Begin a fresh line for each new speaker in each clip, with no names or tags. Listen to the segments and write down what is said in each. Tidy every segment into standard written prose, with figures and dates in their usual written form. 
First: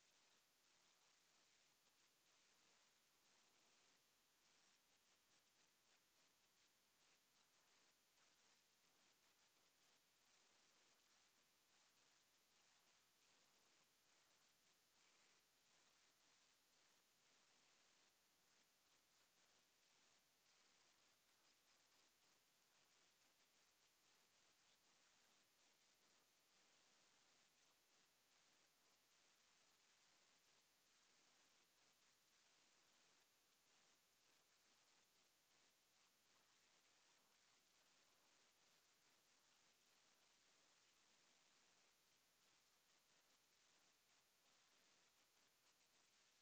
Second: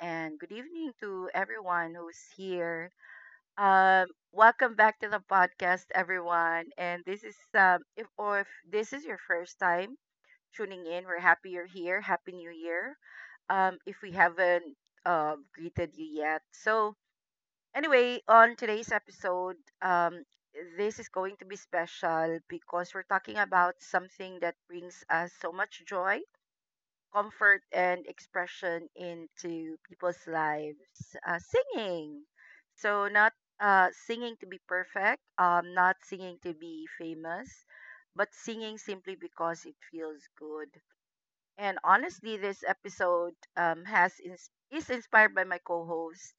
and good evening to everyone who's here. Um, Welcome back to the podcast, everyone. And this is if this is your first time tuning in, we're happy you're here. Happy New Year. If we haven't greeted you yet, so anyway, on today's episode, um, this is going to be special because we're talking about something that brings us so much joy, comfort, and expression into people's lives. Singing. So not singing to be perfect, not singing to be famous, but singing simply because it feels good. And honestly, this episode has is inspired by my co-host.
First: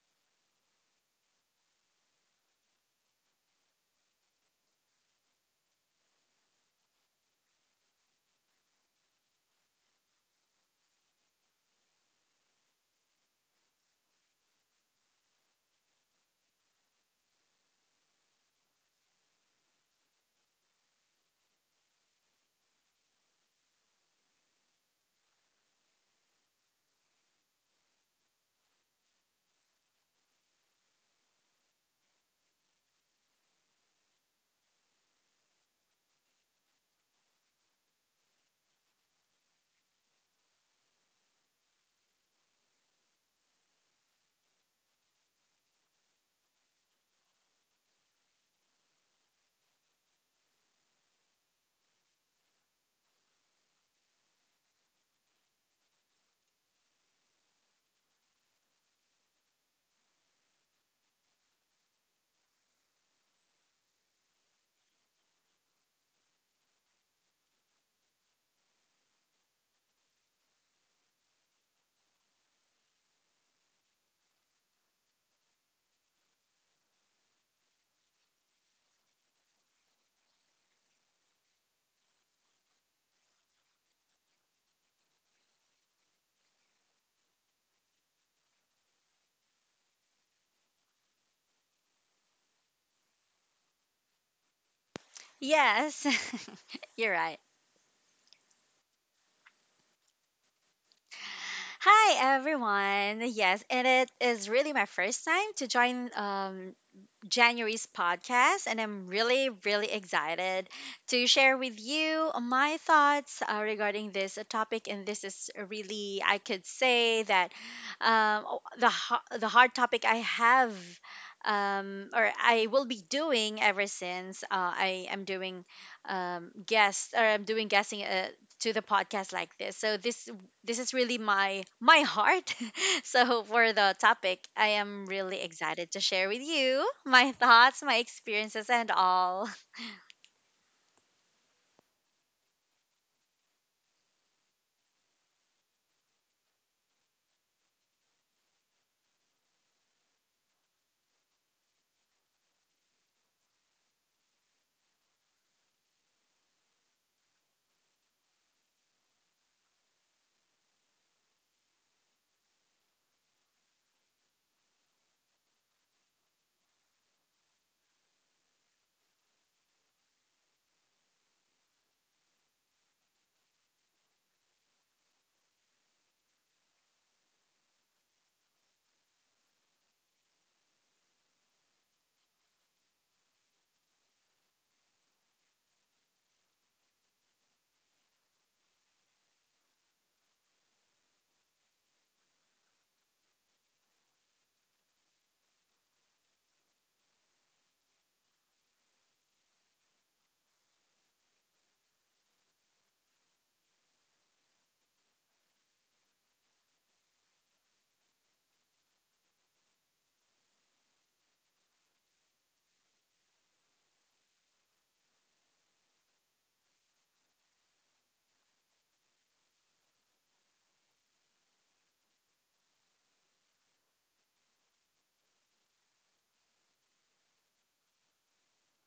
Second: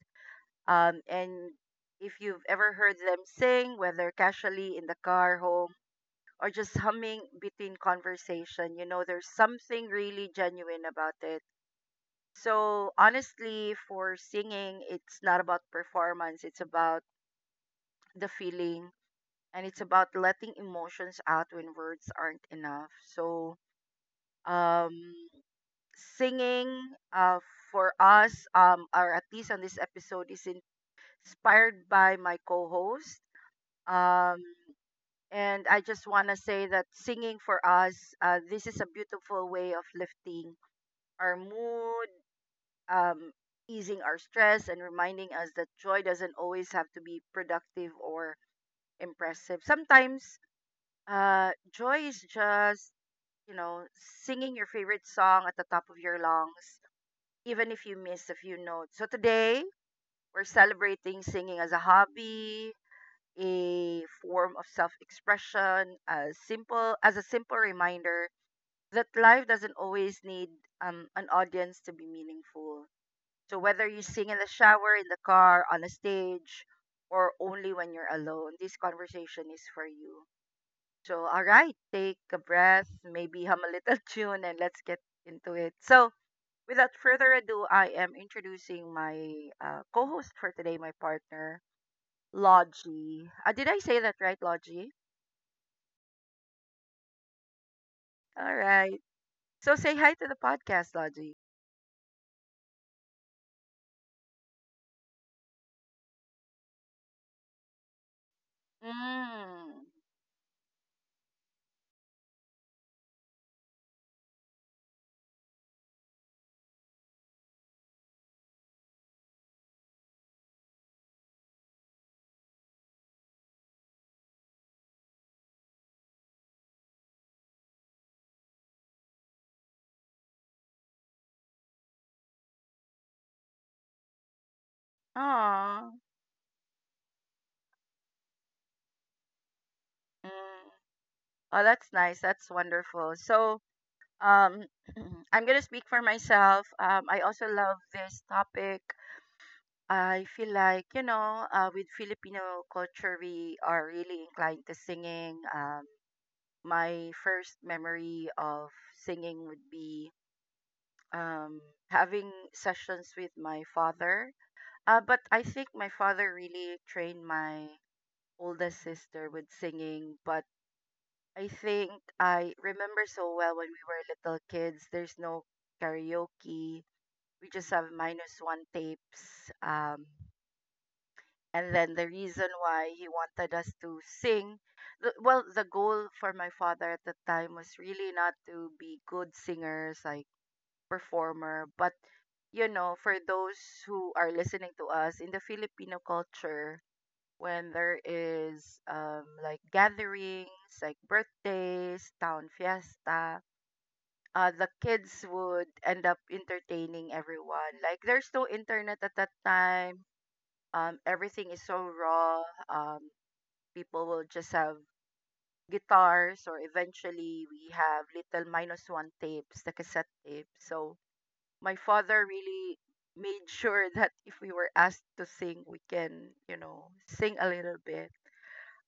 And if you've ever heard them sing, whether casually in the car, home, or just humming between conversation, you know there's something really genuine about it. So honestly, for singing, it's not about performance, it's about the feeling, and it's about letting emotions out when words aren't enough. So um singing uh for us, or at least on this episode, is inspired by my co-host. Um and I just want to say that singing for us, this is a beautiful way of lifting our mood, um, easing our stress, and reminding us that joy doesn't always have to be productive or impressive. Sometimes joy is just, you know, singing your favorite song at the top of your lungs, even if you miss a few notes. So today, we're celebrating singing as a hobby, a form of self expression, as simple as a simple reminder that life doesn't always need an audience to be meaningful. So whether you sing in the shower, in the car, on a stage, or only when you're alone, this conversation is for you. So all right, take a breath, maybe hum a little tune, and let's get into it. So without further ado, I am introducing my co-host for today, my partner, Logie. Did I say that right, Logie?
Yes, you're right.
All right. So say hi to the podcast, Logie.
Hi everyone. Yes, and it is really my first time to join January's podcast, and I'm really,
Mm.
really excited to share with you my thoughts regarding this topic. And this is really, I could say that the hard topic I have, or I will be doing ever since I am doing guest or I'm doing guessing to the podcast like this. So this is really my heart. So for the topic, I am really
Aw.
excited to share with you my thoughts, my experiences, and all.
Mm. Oh, that's nice. That's wonderful. So Um, I'm gonna speak for myself. I also love this topic. I feel like with Filipino culture, we are really inclined to singing. My first memory of singing would be um, having sessions with my father. But I think my father really trained my oldest sister with singing. But I think I remember so well when we were little kids. There's no karaoke, we just have minus one tapes. And then the reason why he wanted us to sing, the goal for my father at the time was really not to be good singers, like performer, but you know, for those who are listening to us in the Filipino culture, when there is like gatherings, like birthdays, town fiesta, the kids would end up entertaining everyone. Like there's no internet at that time. Everything is so raw. Um, people will just have guitars, or eventually we have little minus one tapes, the cassette tape. So my father really made sure that if we were asked to sing, we can, you know, sing a little bit.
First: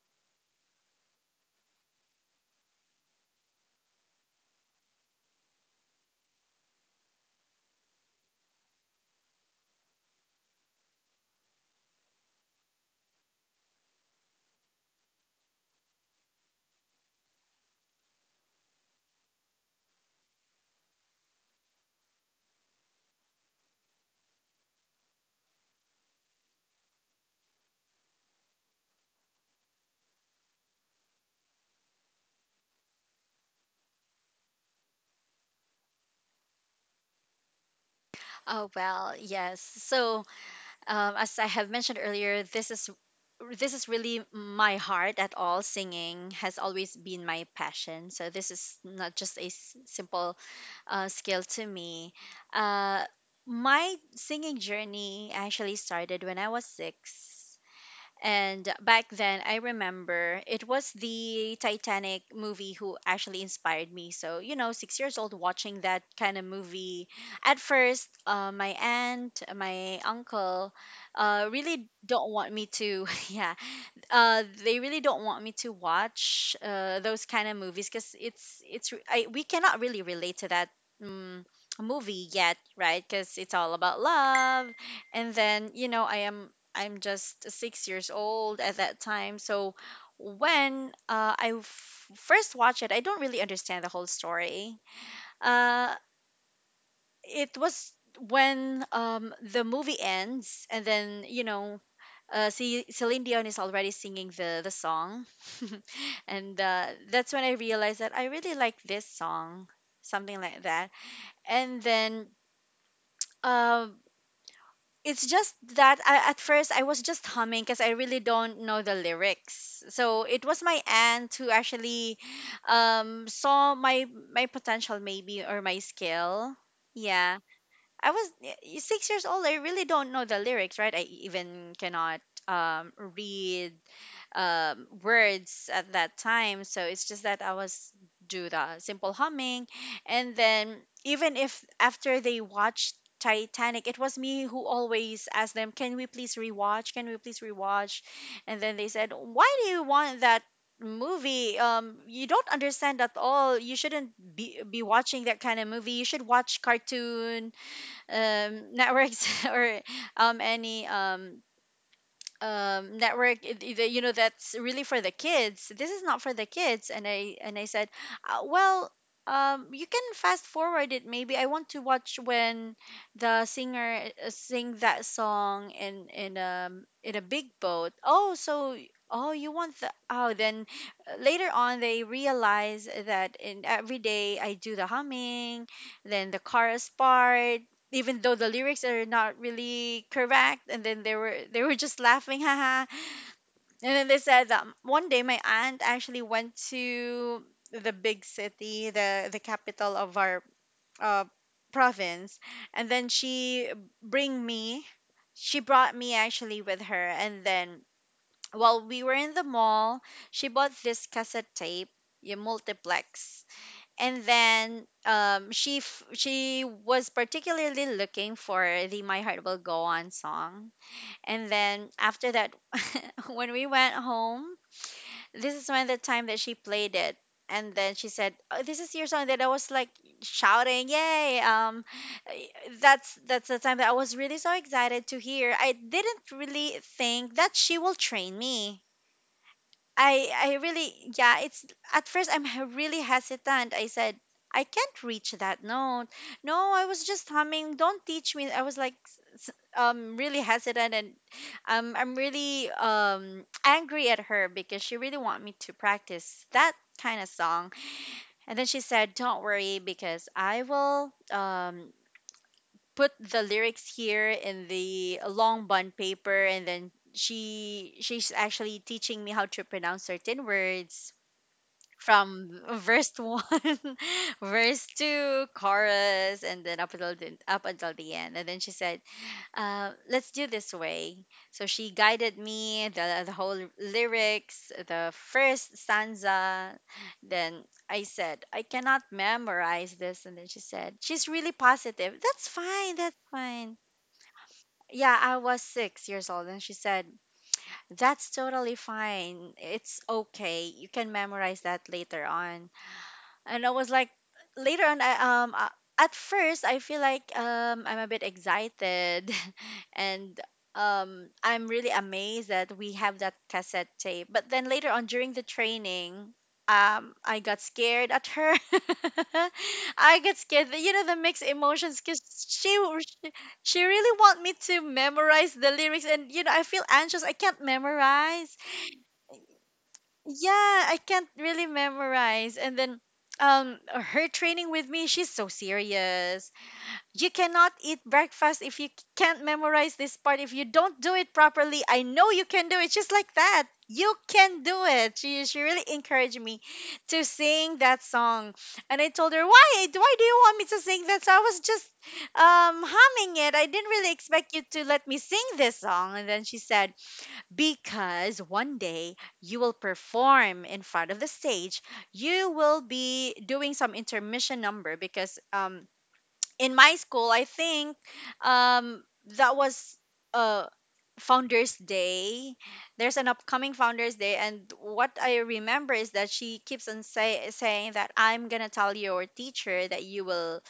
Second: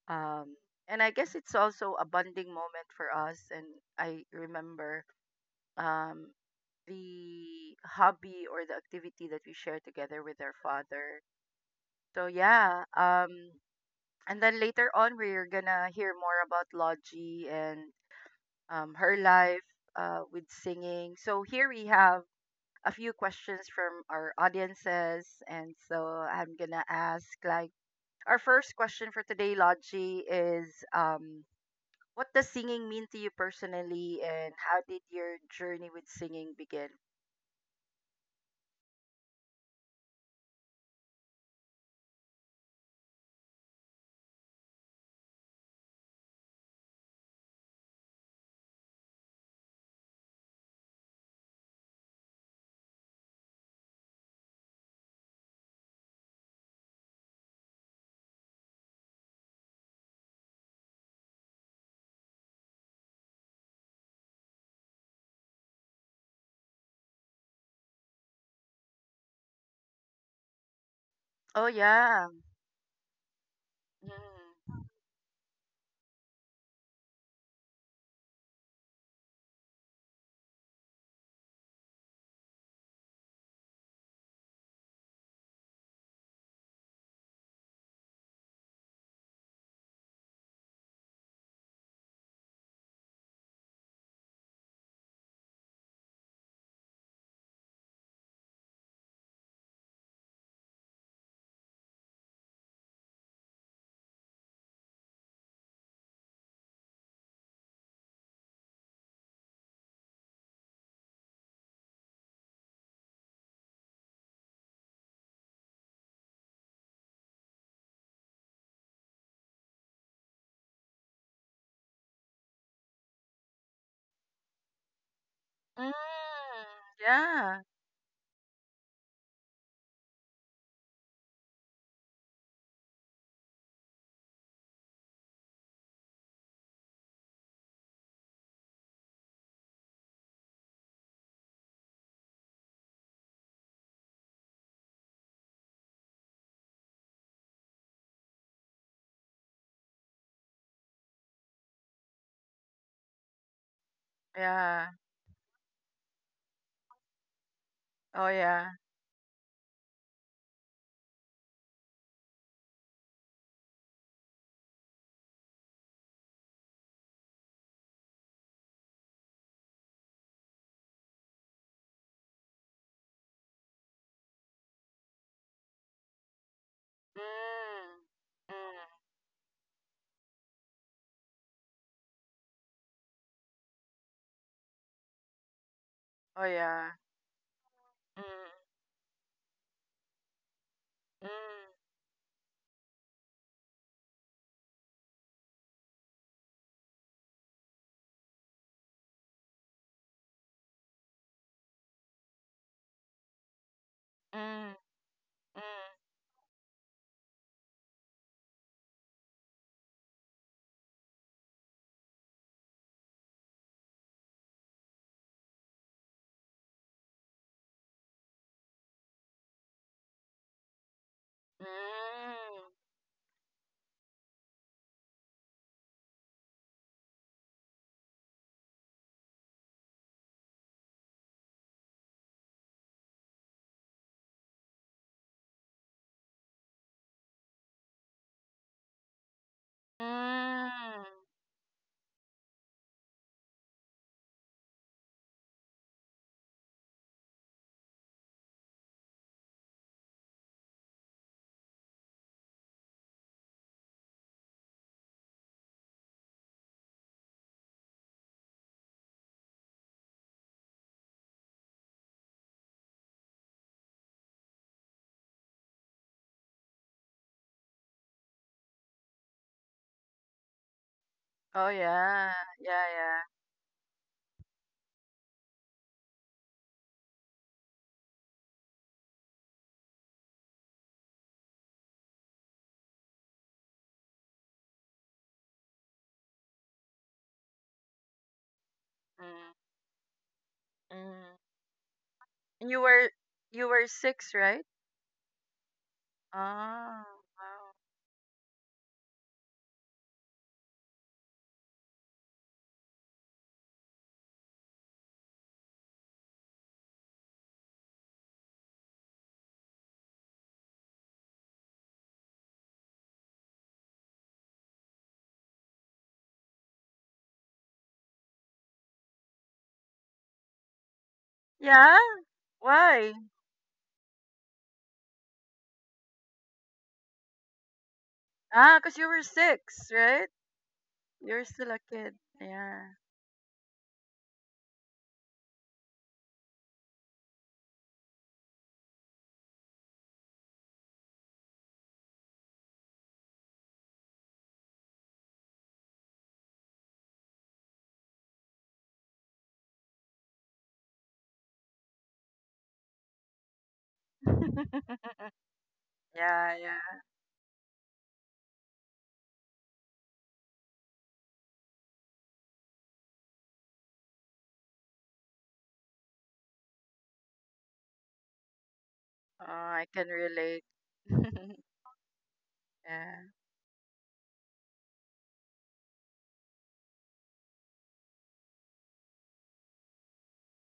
Um, and I guess it's also a bonding moment for us. And I remember um the hobby or the activity that we share together with our father. So yeah, and then later on we're gonna hear more about Logie and her life with singing. So here we have a few questions from our audiences, and so I'm gonna ask, like, our first question for today, Logie, is um, what does singing mean to you personally, and how did your journey with singing begin?
Oh well, yes. So as I have mentioned earlier, this is really my heart at all. Singing has always been my passion. So this is not just a simple skill to me. Uh, my singing journey actually started when I was six. And back then, I remember it was the Titanic movie who actually inspired me. So, you know, 6 years old watching that kind of movie. At first, my aunt, my uncle
Oh
really
yeah.
don't want me to, yeah,
Mm.
they really don't want me to watch those kind of movies because we cannot really relate to that um, movie yet, right? Because it's all about love, and then, you know, I'm just 6 years old at that time. So when first watched it, I don't really understand the whole story. uh it was when the movie ends, and then, you know, see Celine Dion is already singing the song. And that's when I realized that I really like this song, something like that. And then um it's just that at first I was just humming because I really don't know the lyrics. So it was my aunt who actually saw my potential, maybe, or my
Mm,
skill. Yeah,
yeah,
I was 6 years old. I really don't know the lyrics, right? I even cannot read words at that time. So it's just that I was do the simple humming. And then even if after they watched Titanic, it was me who always asked them, "Can we please rewatch? Can we please rewatch?" And then they said, "Why do you want that movie? You don't understand at all. You shouldn't be
yeah.
watching that kind of movie. You should watch cartoon
Oh yeah.
networks or any network. You know, that's really for the kids. This is not for the kids." And I said, well, you can fast forward it, maybe. I want to watch when the singer sing that song in in a big boat.
Mm,
Oh, so
mm.
oh, you want the, oh, then later on they realize that in every day I do the humming, then the
Oh
chorus
yeah.
part, even though the
Mm,
lyrics are not really correct. And then they were they
mm,
were just laughing haha. And then they said that one day my aunt actually went to the big city, the capital of our uh, province. And then she bring
mm,
me, she
mm,
brought me actually with her. And then while we were in the mall, she bought this cassette tape, a multiplex. And then she was particularly looking for the My Heart Will Go On song. And then after
mm,
that, when we went home, this is when the time that she played it. And then she said, "Oh, this is your song." that I was like shouting, "Yay!" I- that's the time that I was really so excited to hear. I didn't really think that she will train me. I really,
mm.
yeah, it's at first I'm really hesitant. I said, "I can't reach that note. No, I was just humming. Don't teach me." I was like really hesitant, and I'm really angry at her because she really want me to practice that kind of song. And then she said, "Don't worry, because I will put the lyrics here in the long bond paper." And then she's actually teaching me how to pronounce certain words
Oh yeah,
from
yeah,
verse
yeah.
one, verse two, chorus, and then up until up until the end. And then she said, "Let's do this way." So she guided me the whole lyrics, the first stanza. Then I said, "I cannot
Mm,
memorize this." And then she said, she's really
mm.
positive, "That's
And you
fine.
were
That's
you
fine."
were six, right?
Yeah, I was 6 years old, and she said,
Oh, wow.
"That's totally fine. It's okay. You can memorize that later on." And I was like, later on I at first I feel like I'm a bit excited and I'm really amazed that we have that cassette tape. But then later on during the training, I got scared at her. I got scared, you know, the mixed
Yeah.
emotions, because she, w-
Why?
she she really want me to memorize the lyrics. And you know, I feel anxious, I can't memorize.
Ah, 'cause you were six, right?
Yeah, I can't
You're
really
still a kid.
memorize. And
Yeah.
then her training with me, she's so serious. "You cannot eat breakfast if you can't memorize this part. If you don't do it properly, I know you can do it." Just like that. "You can do it." She really encouraged me to sing that song. And I told her, "Why? Why do you want me to sing that song? I was just humming it. I didn't really expect you to let me sing this song." And then
Yeah,
she said,
yeah.
because one day you will perform in front of the stage. You will be doing some intermission number, because in my school, I think um,
Oh,
that
I
was
can relate.
uh, Founders Day. There's an
Yeah.
upcoming Founders Day, and what I remember is that she keeps on saying that, "I'm gonna tell your teacher that you will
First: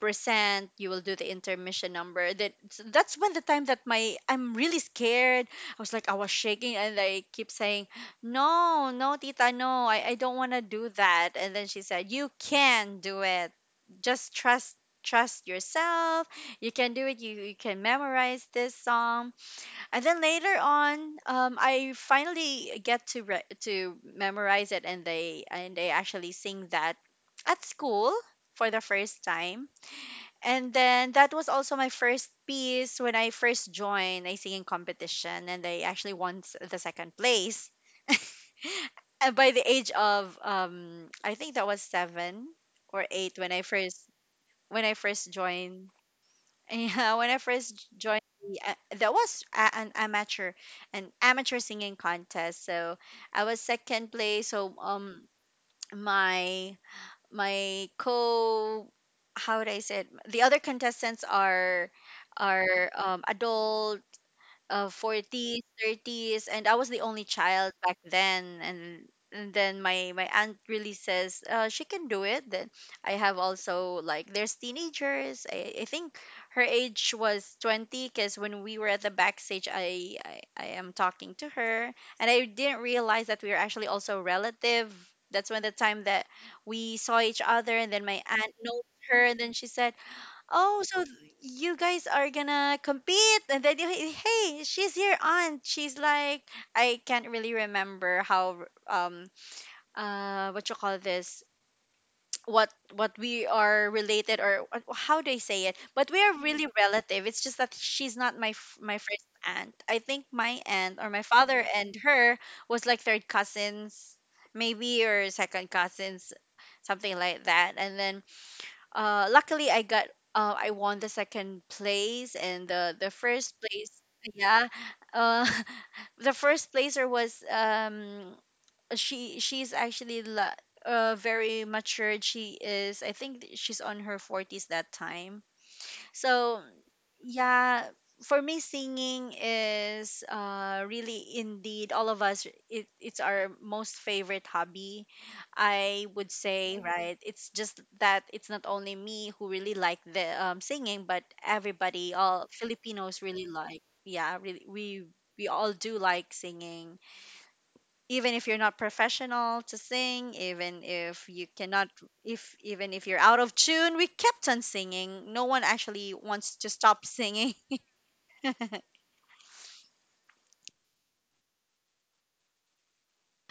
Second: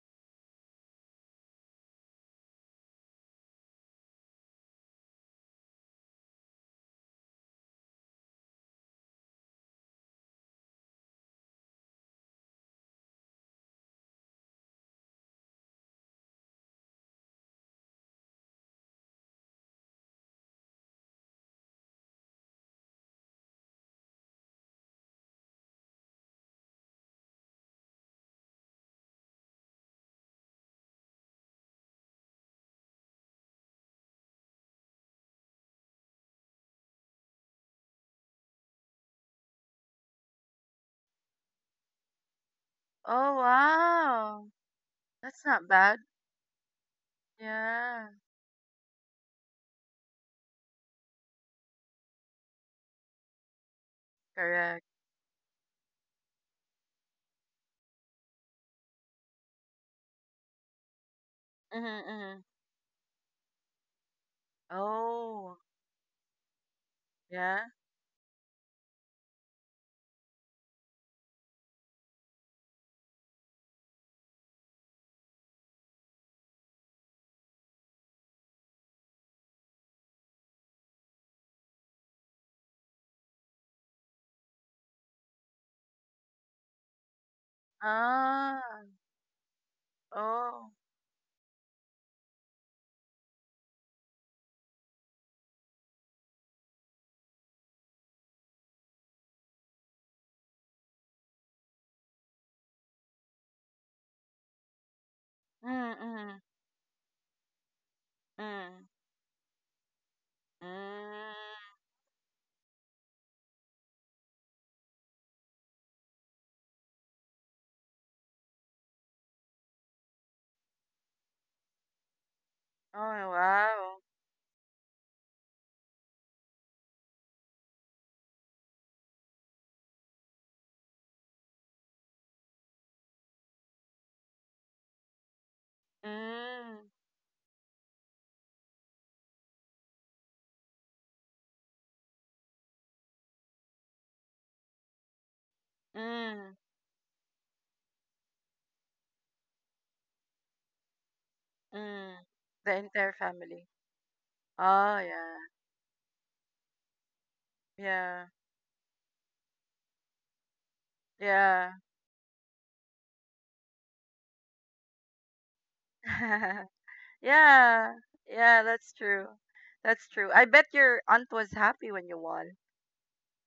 percent you will do the intermission number." That's when the time that my I'm really scared. I was like, I was shaking, and I keep saying, "No, no, tita, no, I don't want to do that." And then she said, "You can do it. Just trust yourself. You can do it. You can memorize this song." And then later on, I finally get to to memorize it. And they actually sing that at school for the first time. And then that was also my first piece when I first joined a singing competition, and I actually won the second place. And by the age of I think that was seven or
Oh,
eight
wow.
when I first
That's not
joined.
bad.
Yeah, when I first
Yeah,
joined, that was an amateur singing contest. So I was second place. So
correct.
my my co how would I say it? The other contestants
Mm-hmm, mm-hmm.
are adult, 40s,
Oh,
30s, and I was the only child
yeah.
back then. And then my aunt really says, "She can do it." Then I have also, like, there's teenagers. I think her age was 20, because when we were at the backstage, I am talking to her, and I didn't realize that we were actually also relative. That's when the time that we saw each other, and then my aunt
Ah,
knows her. And then she said,
oh.
"Oh, so you guys are gonna compete?" And then, "You, hey, she's your aunt." She's like, I can't really remember how what you call this, what we are related, or how do I say it?
Mm-hmm,
But we are
mm-hmm,
really relative. It's just that she's not my
mm.
my first aunt. I think my aunt or my
Mm.
father and her was like third cousins, maybe, or second cousins, something like that. And then luckily, I got I won the second place, and the
Oh,
the first place,
wow.
yeah, uh, the first placer was she's actually very matured. She is, I think, she's on her forties that time. So
Mm,
yeah, for me, singing is really indeed all of us, it's our most favorite hobby, I would
mm,
say. Mhm. Right? It's just that it's not only me who really like the singing, but everybody,
mm.
all
The entire
Filipinos really
family.
like. Yeah, really
Oh,
we
yeah.
we all do like singing
Yeah.
even if you're not professional to sing, even if you
Yeah.
cannot, if even if you're out of tune, we kept on singing. No one actually wants to stop singing.
Yeah.
uh
Yeah, that's true. That's true. I bet your aunt was happy when you won.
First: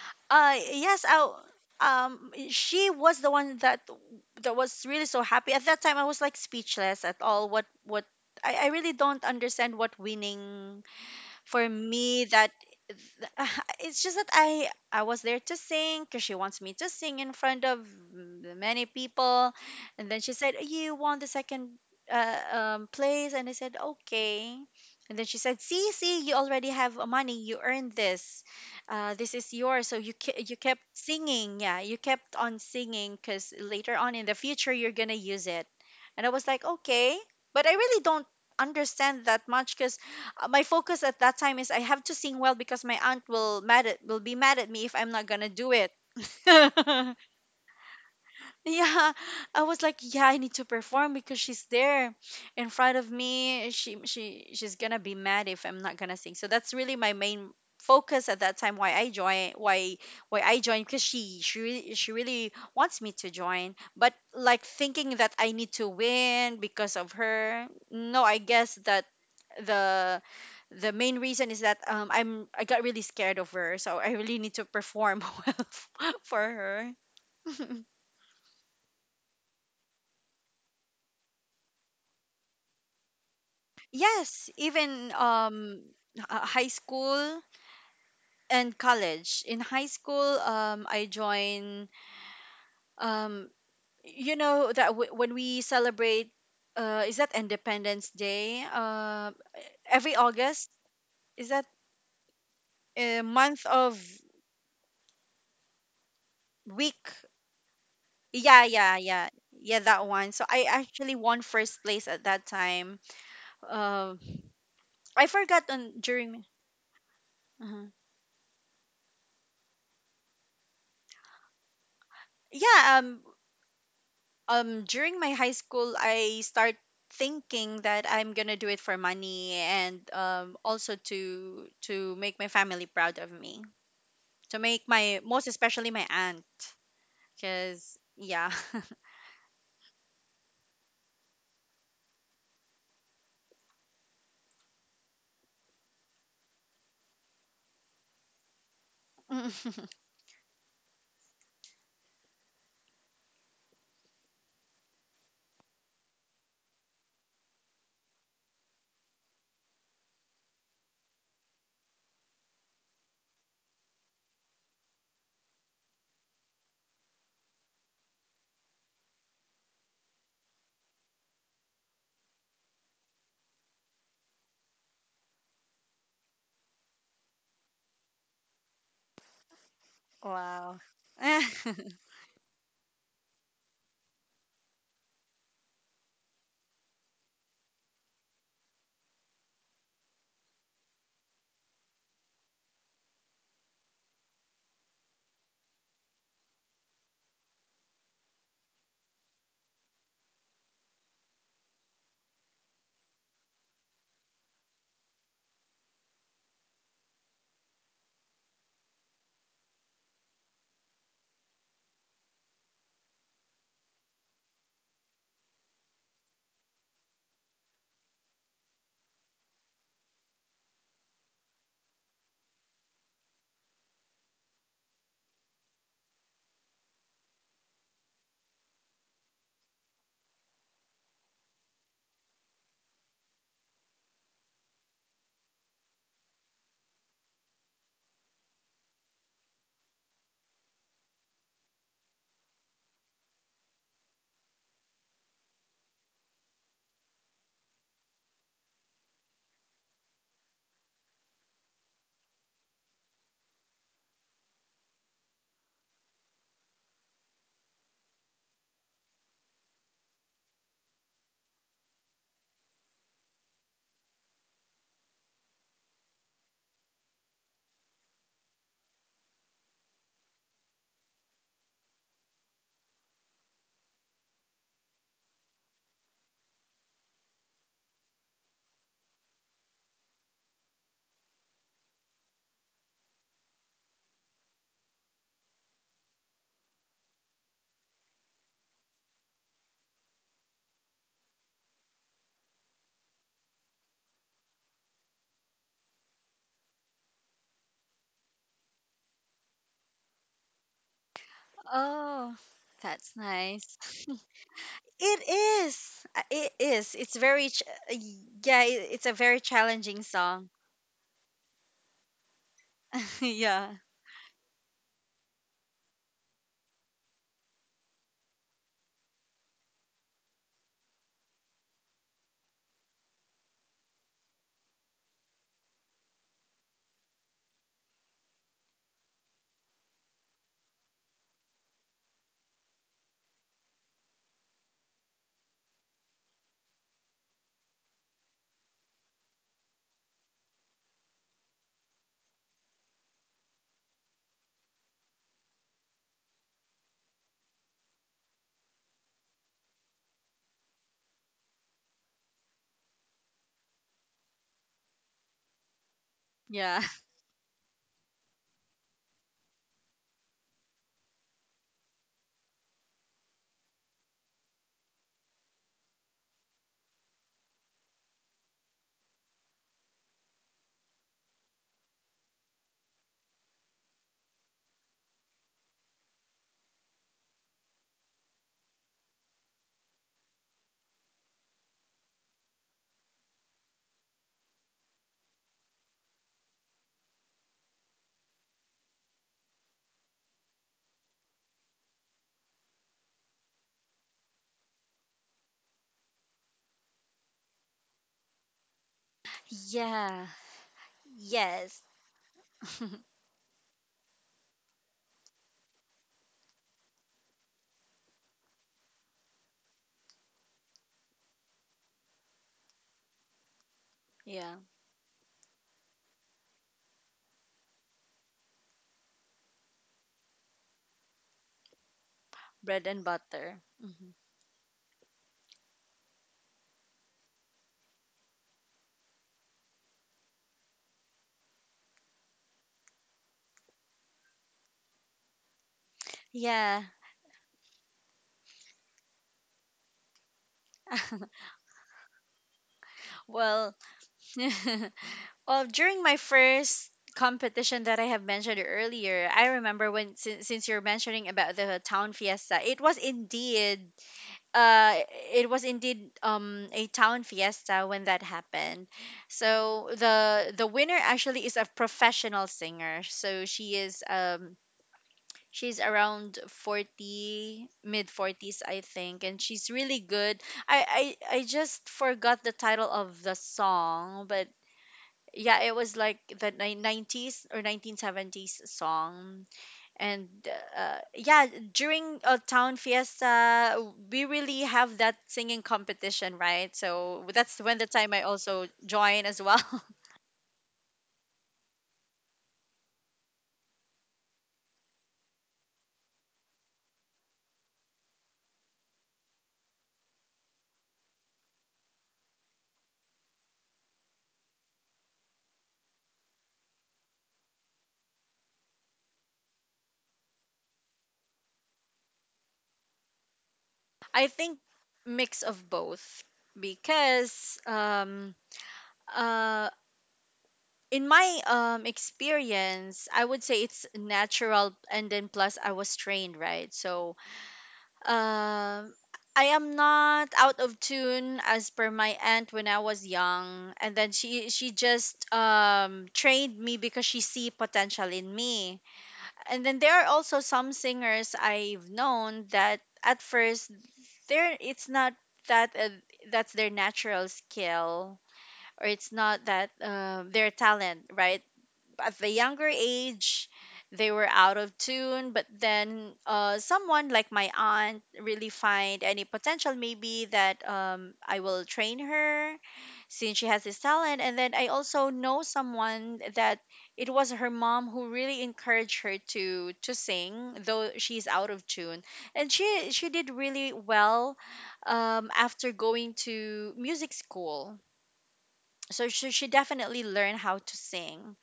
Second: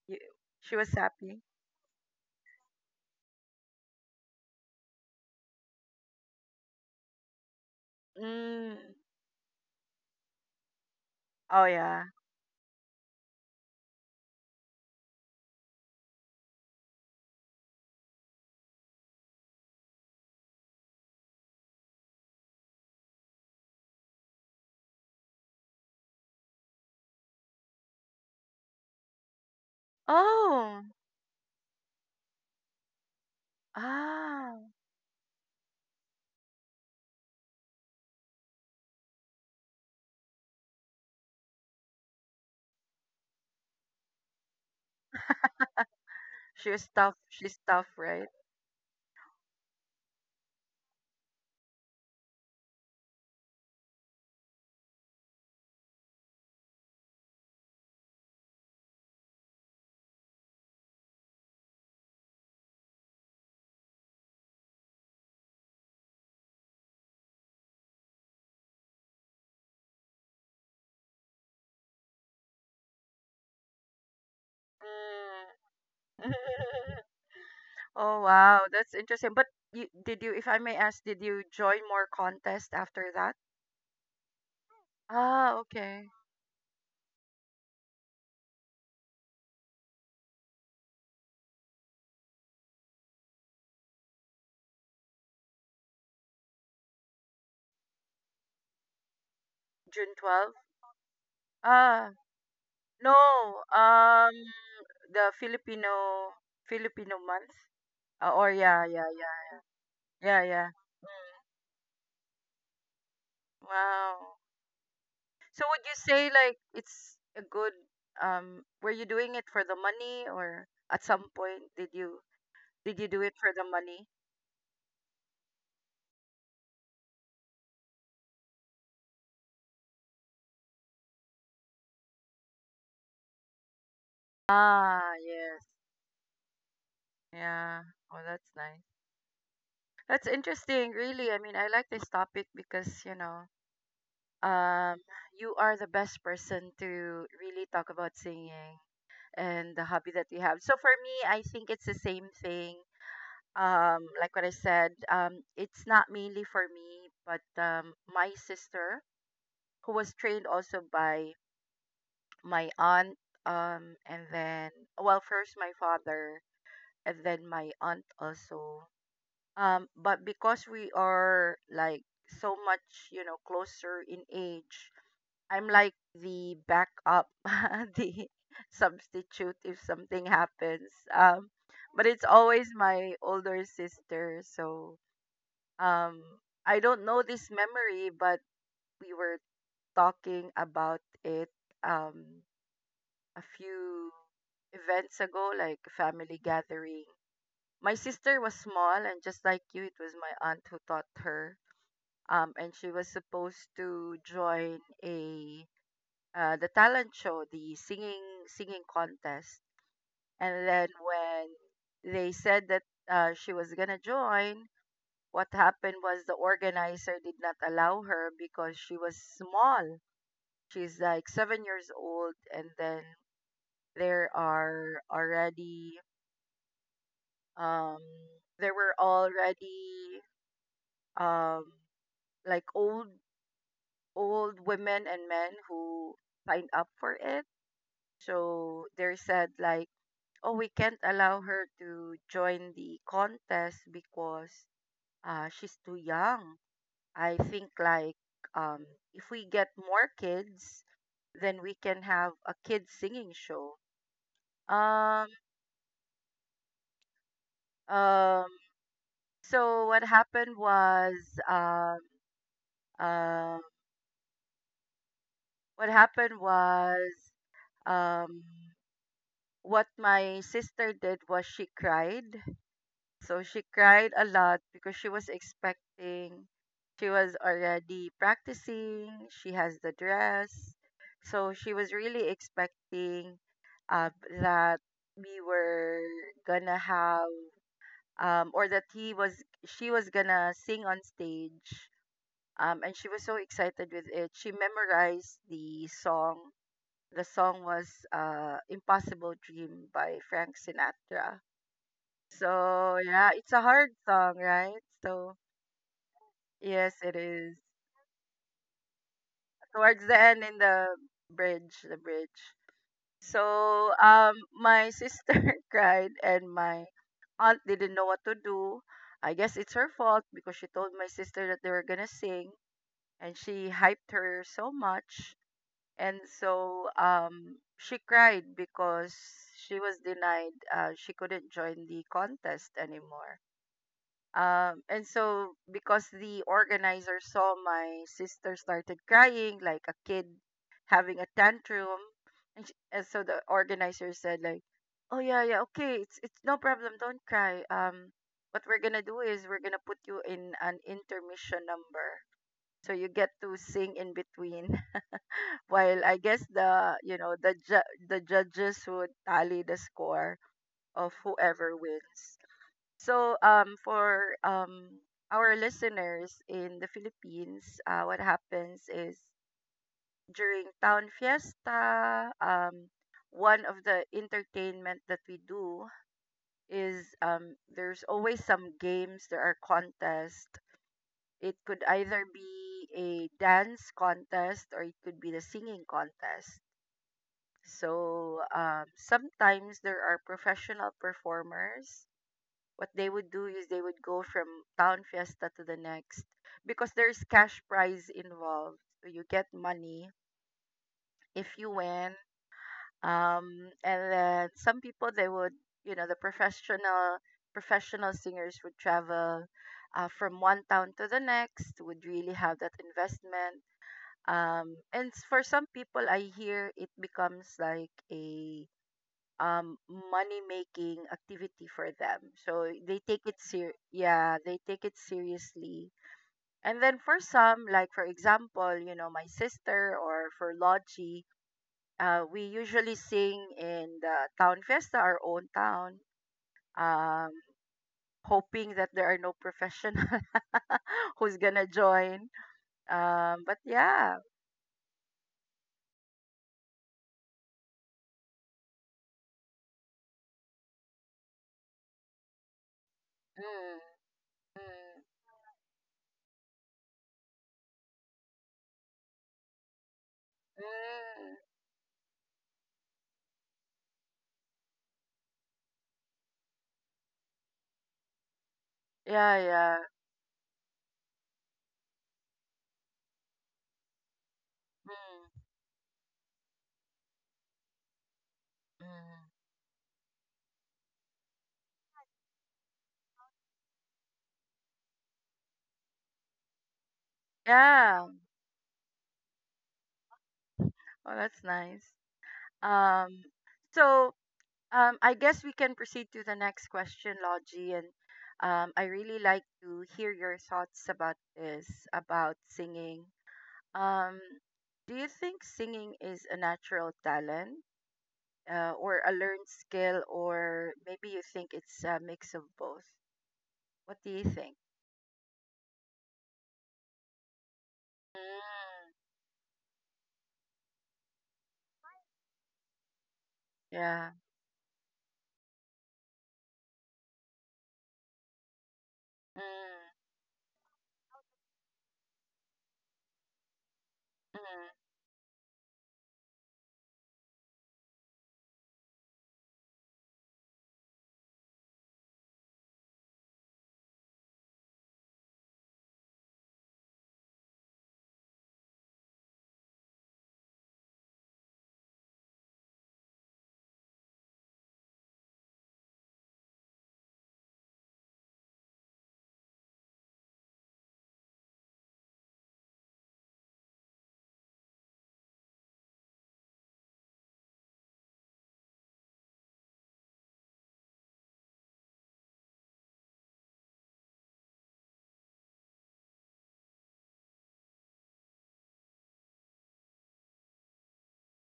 You, she was
yes, i
happy.
um she was the one that was really so happy at that time. I was like speechless at all, I
Mm.
really don't understand what winning,
Oh
for
yeah.
me, that. It's just that I was there to sing because she wants me to sing in front of many people, and then she said, "You won the second place," and I said, "Okay." And then she said, See, you already have money, you earned this, this is yours, so you you kept
Oh.
singing. Yeah, you kept on singing because later on in the
Ah.
future you're gonna use it." And I was like, "Okay," but I really don't understand that much. My focus at that time is I have to sing well because my aunt will mad at will be mad at me if I'm not gonna do it.
She's tough. She's tough, right?
Yeah, I was like, yeah, I need to perform because she's there in front of me. She's gonna be mad if I'm not gonna sing. So that's really my main focus at that time, why I joined, because she really, she really wants me to join. But like thinking that I need to win because of her? No, I guess that the the main reason is that I got really scared of her, so I really need to perform well
Mm.
for her.
Oh wow, that's interesting. But if I may ask, did you join more contest after that?
Yes, even
Ah, okay.
high school and college. In high school, I join, um you know that when we celebrate, is that Independence Day?
June
Every
twelfth.
August, is that
Ah, no.
a month of
Um, the Filipino
week?
month. Or
Yeah,
yeah,
yeah,
yeah, yeah,
yeah. Yeah, that one.
yeah,
So
yeah.
I actually
Mm.
won first place at that time. Um
Wow.
I
So
forgot
would you
on
say
during
like it's a good
uh
were you doing it for the money, or at some point did
Yeah,
you do it for the money?
during my high school I start thinking that I'm gonna do it for money, and also to make my family proud of me. To make
Ah,
my, most
yes.
especially my aunt.
Yeah.
Cause
Oh, that's
yeah.
nice. That's interesting, really. I mean, I like this topic because, you know, um you are the best person to really talk about singing and
Mm.
the hobby that you have. So for me, I think it's the same thing. Um, like what I said, it's not mainly for me, but my sister who was trained also by my aunt, and then well first my father and then my aunt also, but because we are like so much, you know, closer in age, I'm like the backup the substitute if something
Wow.
happens. But it's always my older sister. So um I don't know this memory, but we were talking about it um a few events ago, like a family gathering. My sister was small, and just like you, it was my aunt who taught her. And she was supposed to join a the talent show, the singing contest. And then when they said that she was gonna join, what happened was the organizer did not allow her because she was small. She's like 7 years old, and then there are already um there were already um like old women and men who signed up for it. So they said like, oh, we can't allow her to join the contest because she's too young. I think like, um if we get more kids, then we can have a kids singing show. um um so what happened was um um what happened was um what my sister did was she cried. So she cried a lot because she was expecting, she was already practicing, she has the dress, so she was really expecting, uh, that we were gonna have, or that he was she was gonna sing on stage. And she was so excited with it, she memorized the song. The song was Impossible Dream by Frank Sinatra.
Oh,
So,
that's
yeah, it's a
nice.
hard song, right?
It
So,
is. It
yes,
is.
it
It's very
is.
yeah, it's a very challenging
Towards the end
song.
in the the bridge.
Yeah.
So, my sister cried, and my aunt didn't know what to do. I guess it's her fault because she told my sister that they were gonna sing, and she hyped her so much. And so she cried because she was denied, she couldn't join the contest anymore. And so because the organizer saw my sister started crying like a kid having a tantrum, and, sh and so the organizer said like, oh yeah, yeah, okay, it's no problem, don't cry, what we're gonna do is we're gonna put you in an intermission number, so you get to sing in between while, I guess,
Yeah.
the you know, the the judges would tally the score of whoever wins. So for our listeners in the Philippines, what happens is during town fiesta, one of the entertainment that we do is, there's always some games, there are contests. It could either be a dance contest, or it could be the singing contest. So sometimes there are professional performers. What they would do is they would go from town fiesta to the next because there's cash prize involved. So you get money
Yeah.
if you
Yes.
win. And then some people they would, you know, the professional singers would travel from one town to the next. Would really have that investment.
Yeah.
And for some people, I hear it becomes like a um money making activity for them, so
Bread
they
and
take it
butter. Hmm.
yeah, they take it seriously. And then for some, like, for example, you know, my sister or for Logie, we usually sing in the town fiesta, our own town,
Yeah.
um hoping that there are no professional who's gonna join. But
Well,
yeah.
well, during my first competition that I have mentioned earlier, I remember when, since you're mentioning about the town fiesta,
Mm,
uh
mm,
it was indeed a town fiesta when that happened. So the winner
mm.
actually is a professional singer. So she is she's around 40, mid 40s, I think,
Yeah,
and she's
yeah.
really good. I just forgot the title of the song, but
Mm,
yeah, it was like the 90s or 1970s
mm.
song. And yeah, during a town fiesta, we really have that singing competition, right? So that's when the
Yeah.
time I also join as well.
Oh, that's nice. Um, so I guess we can proceed to the next question, Logie. And I really like to hear your thoughts about this, about singing. Um, do you think singing is a natural talent or a learned skill, or maybe you think it's a mix of both? What do you
I
think?
think mix of both because
Mm,
uh, in my experience I would say it's
yeah.
natural, and then plus I was trained, right? So um I am
Mm,
not out of tune as per my aunt when I was young, and then she
mm,
she just trained me because she see potential in me. And then there are also some singers I've known that at first, there it's not that that's their natural skill, or it's not that their talent, right? At the younger age they were out of tune, but then someone like my aunt really find any potential, maybe that, I will train her since she has this talent. And then I also know someone that it was her mom who really encouraged her to sing, though she's out of tune, and she did really well after going to music school. So she definitely learned how to sing.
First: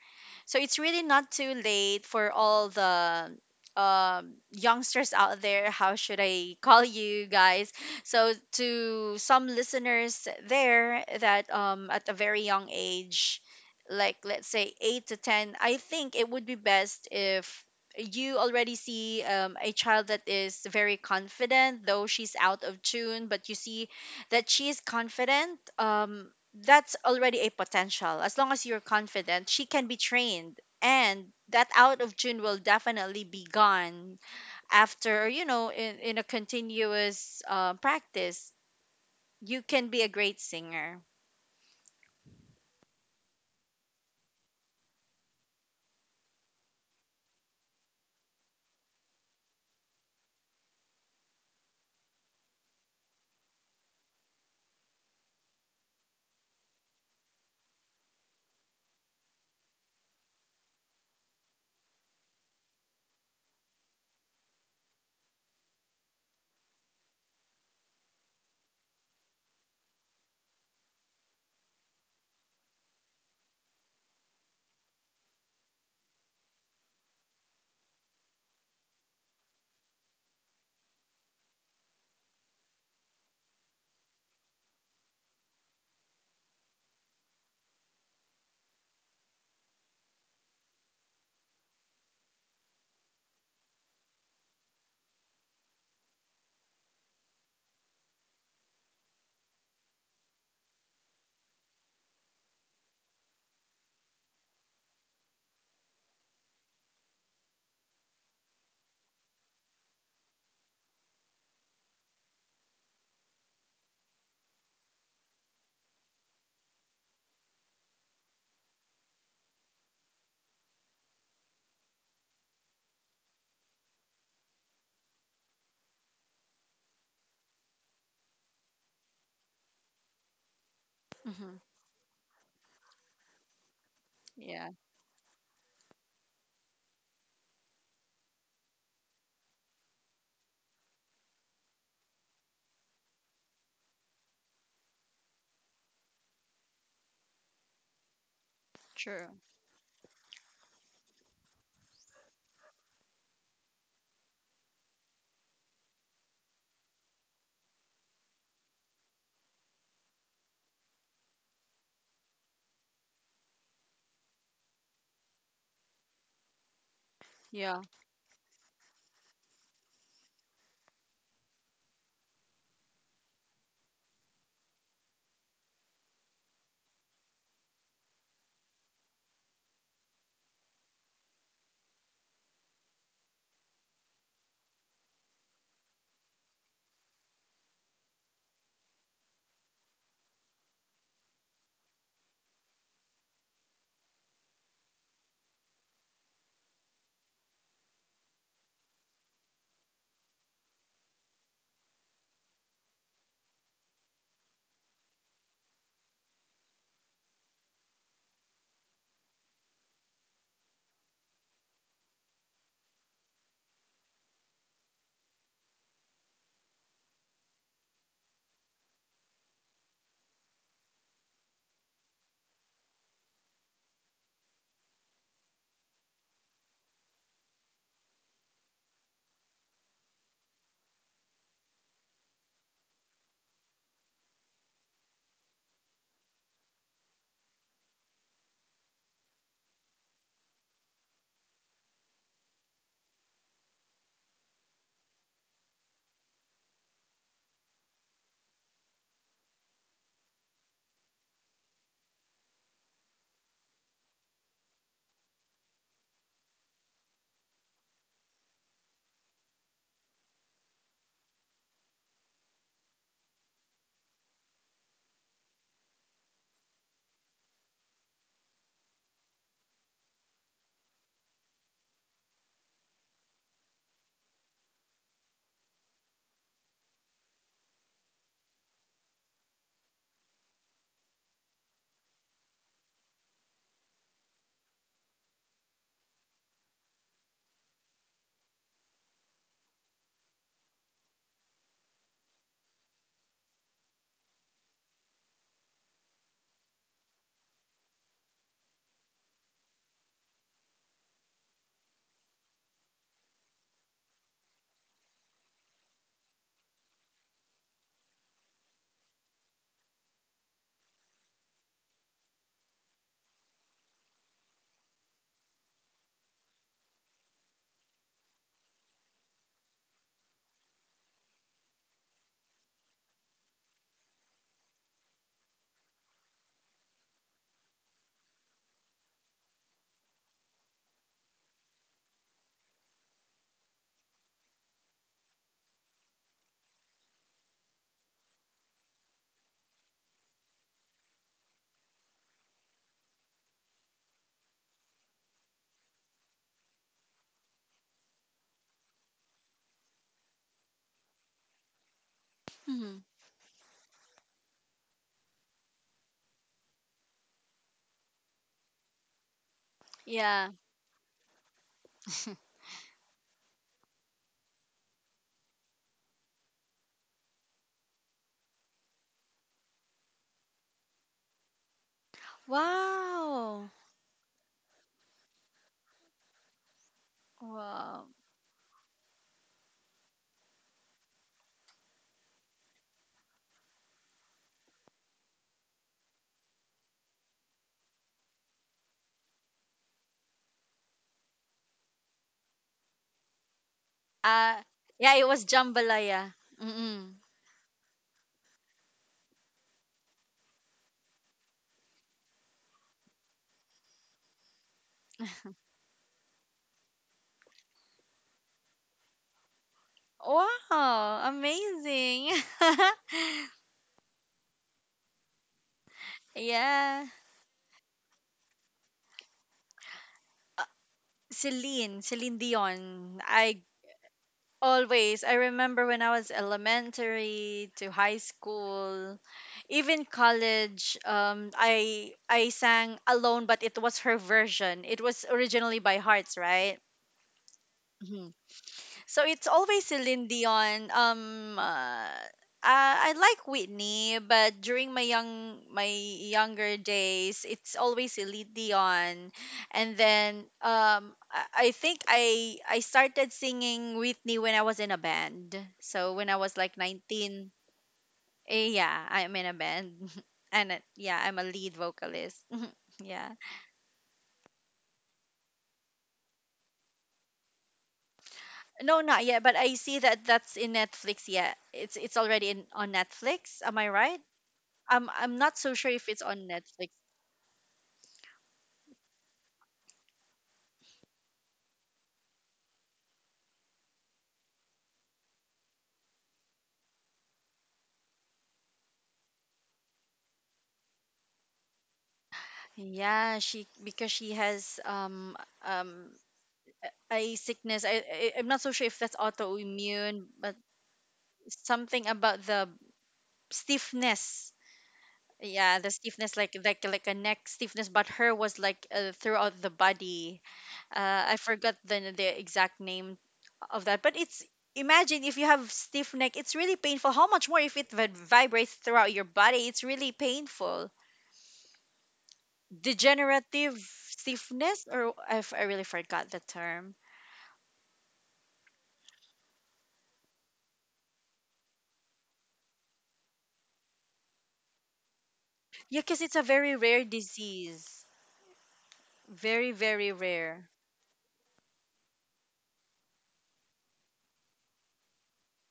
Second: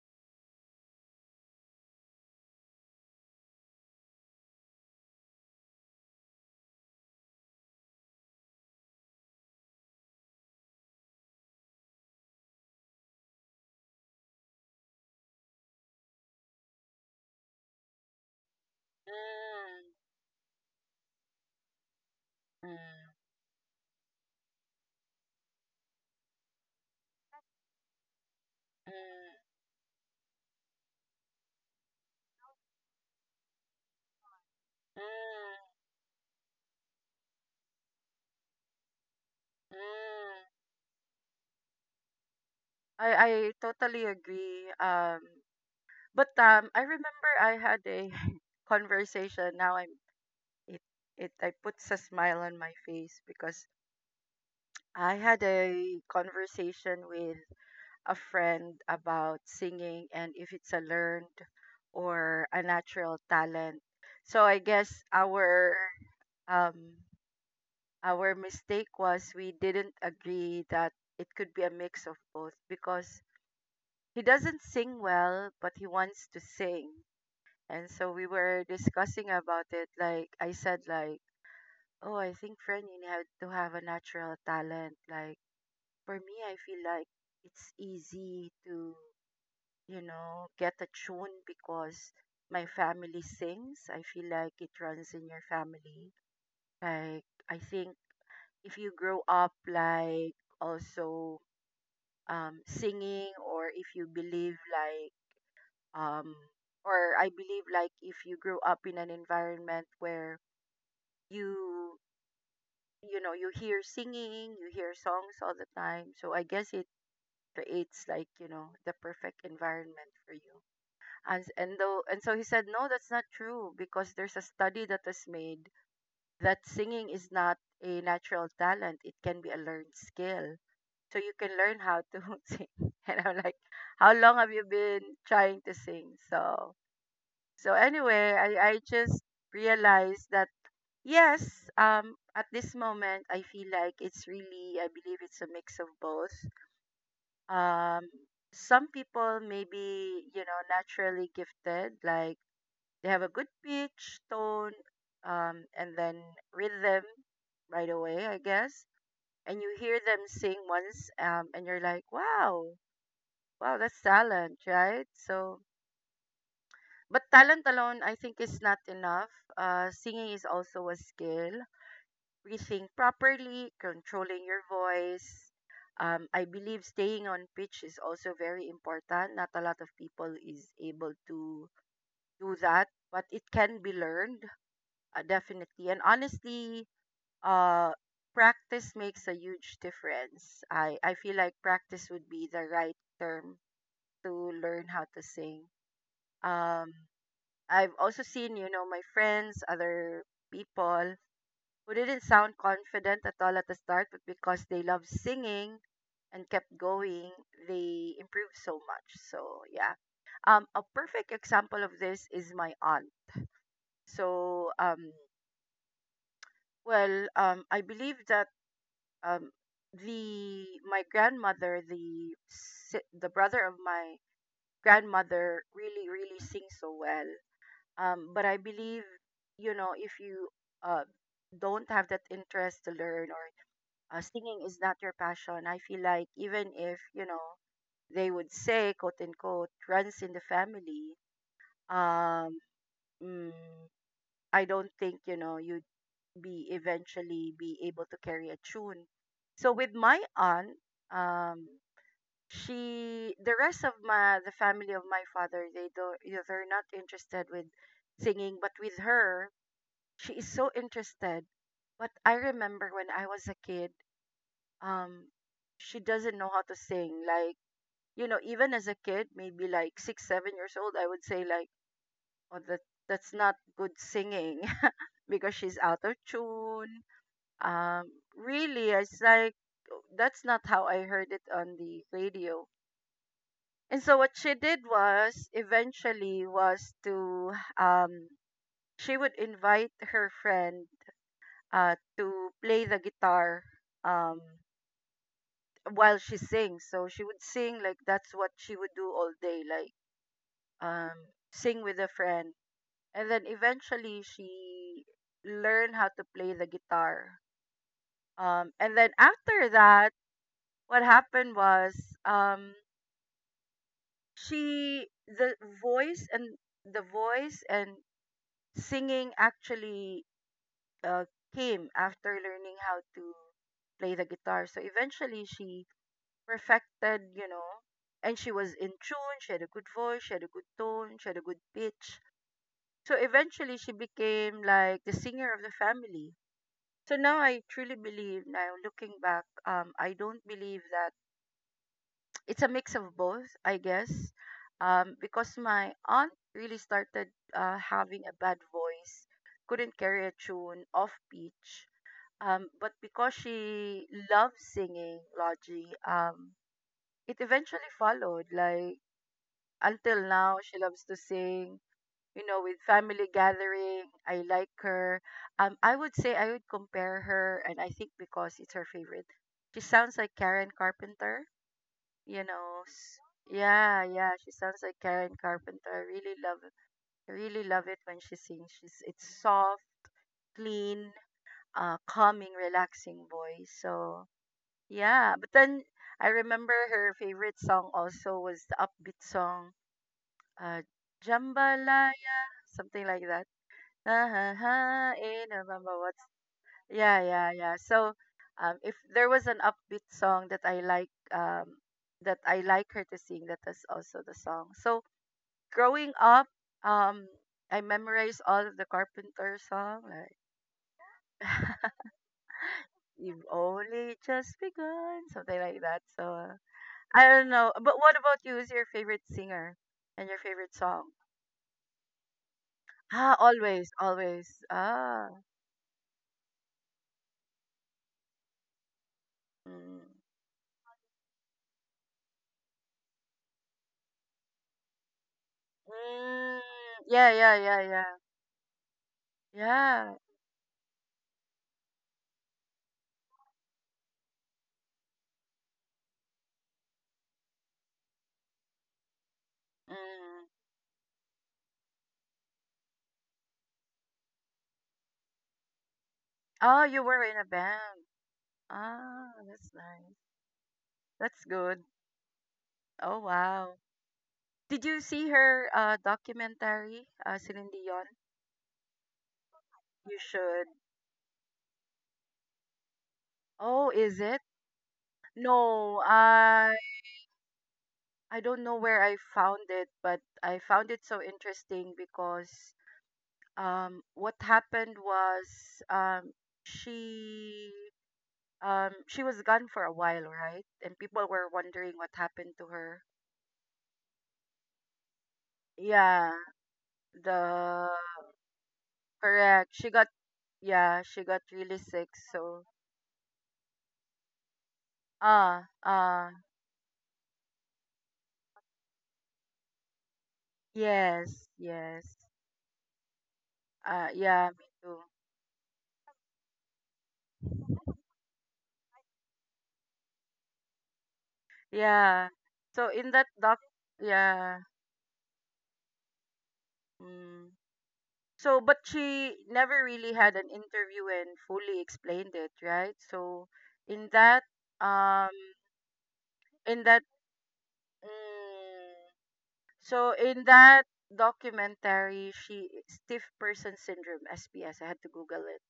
So it's really not too late for all the youngsters out there. How should I call you guys? So to some listeners there that, at a very young age, like let's say eight to ten, I think it would be best if you already see, a
mm,
child that is very confident, though she's out of
mm,
tune, but you see that she is confident, that's already a potential. As long as you're confident,
mm,
she can be trained. And that out of tune will definitely be gone after, you
mm,
know, in a continuous practice. You can be a
mm.
great singer.
I I totally agree. But I remember I had a conversation. Now I'm it it I puts a smile on my face because I had a conversation with a friend about singing and if it's a learned or a natural talent. So I guess um our mistake was we didn't agree that it could be a mix of both because he doesn't sing well but he wants to sing. And so we were discussing about it. Like I said, like, oh, I think Frenin had to have a natural talent. Like for me, I feel like it's easy to, you know, get a tune because my family sings. I feel like it runs in your family. Like I think if you grow up like also singing, or if you believe like um or I believe like if you grew up in an environment where you you know, you hear singing, you hear songs all the time, so I guess it creates, like, you know, the perfect environment for you. As and though and so he said no, that's not true because there's a study that was made that singing is not a natural talent, it can be a learned skill, so you can
Hmm.
learn how to sing. And I'm like, how long have you
Yeah,
been trying to sing? So anyway, I just realized that yes, at this moment, I feel like it's really, I believe it's a mix of both. Um, some
true.
people may be, you know, naturally gifted, like they have a good pitch, tone, and then rhythm right away, I guess. And you hear them sing once, and you're like, wow, wow, that's talent, right? So, but talent
Yeah.
alone, I think, is not enough. Singing is also a skill. Breathing properly, controlling your voice. I believe staying on pitch is also very important. Not a lot of people is able to do that, but it can be learned, definitely. And honestly, uh, practice makes a huge difference. I feel like practice would be the right term to learn how to sing. Um, I've also seen, you know, my friends, other people who didn't sound confident at all at the start, but because they loved singing and kept going, they improved so much. So yeah, a perfect example of this is my aunt. So I believe that um, the my grandmother, the brother of my grandmother, really really sings so well. But I believe, you know, if you uh, don't have that interest to learn, or singing is not your passion, I feel like even if, you know, they would say, quote unquote, runs in the family, um, mm, I don't think, you know, you'd be eventually be able to carry a tune. So with my aunt, um, she, the rest of my, the family of my father, they don't, you know, they're not interested with singing, but with her, she is so interested. But I remember when I was a kid, um she doesn't know how to sing. Like, you know, even as a kid, maybe like 6 or 7 years old, I would say like, oh, that's not good singing because she's out of tune. um Really, it's like, oh, that's not how I heard it on the radio. And so what she did was eventually was to um she would invite her friend to play the guitar um while she sings. So she would sing, like that's what she would do all day, like um sing with a friend. And then eventually she learned how to play the guitar. And then after that, what happened was um she voice and the voice and singing actually uh, came after learning how to play the guitar. So eventually she perfected, you know. And she was in tune, she had a good voice, she had a good tone, she had a good pitch. So eventually she became like the singer of the family. So now I truly believe, now looking back, I don't believe that it's a mix of both, I guess. Because my aunt really started having a bad voice, couldn't carry a tune, off pitch. But
Hmm.
because she loved singing, Logie, it eventually followed. Like, until
Yeah.
now, she loves to sing. You know, with family gathering, I like her. I would say I would compare her, and I think because it's her favorite, she sounds like Karen Carpenter. You know,
Wow.
yeah, yeah, she sounds like Karen Carpenter. I really love it
Wow.
when she sings. She's It's soft, clean, calming, relaxing voice. So yeah, but then I remember her favorite song also was the upbeat song, uh, Jambalaya. Something like that. Ah
Uh,
ha
yeah, it
eh,
was
remember what's
Jambalaya. Mm-mm.
yeah, yeah, yeah. So, if there was an upbeat song that I like her to sing, that is also the song. So, growing up, um, I memorized all of the Carpenter song, like
Wow. Amazing.
"You've Only Just Begun," something like that. So,
Yeah.
I don't know. But what about you? Who's your favorite singer and your favorite song?
Celine Dion.
Ah,
I.
always, always.
Always.
Ah.
I remember when I was elementary to high school,
Mm.
even college, I sang alone, but it was her version. It was originally by Hearts,
Mm,
right?
yeah, yeah, yeah, yeah.
So it's always
Yeah.
Celine Dion. I like Whitney, but during my younger days, it's always Celine Dion. And then
Mm.
I think I started singing Whitney when I was in a band. So when I was like
Oh, you were in a
19,
band.
eh, yeah,
Ah,
I'm in a
that's
band.
nice.
And yeah, I'm a
That's
lead
good.
vocalist.
Oh,
Yeah.
wow. Did you see her documentary, Celine Dion?
No, not yet, but I see
You
that that's
should.
in Netflix. Yeah, it's already in, on Netflix. Am I
Oh, is
right?
it?
I'm not so sure
No,
if it's on Netflix.
I don't know where I found it, but I found it so interesting because what happened was um she she was gone for a while, right? And people were wondering what happened to her.
Yeah, she because she has um
Yeah,
a sickness.
the
I'm not so sure if that's
correct. She got,
autoimmune, but
yeah, she got really
something
sick.
about
So
the stiffness.
ah
Yeah, the
ah,
stiffness, like a neck stiffness, but her was like throughout the body. I
yes
forgot the
yes,
exact name of that, but it's,
yeah me too,
imagine if you have stiff neck, it's really painful. How much more if it vibrates throughout your body? It's really painful.
yeah. So in that doc,
Degenerative
yeah.
stiffness, or, if I really forgot the term.
Mm. So but she never really had an interview and fully explained it, right? So in that um
Yeah, because it's a very
in that
rare disease.
mm,
Very, very
so in
rare.
that documentary, she stiff person syndrome (SPS). I had to Google it.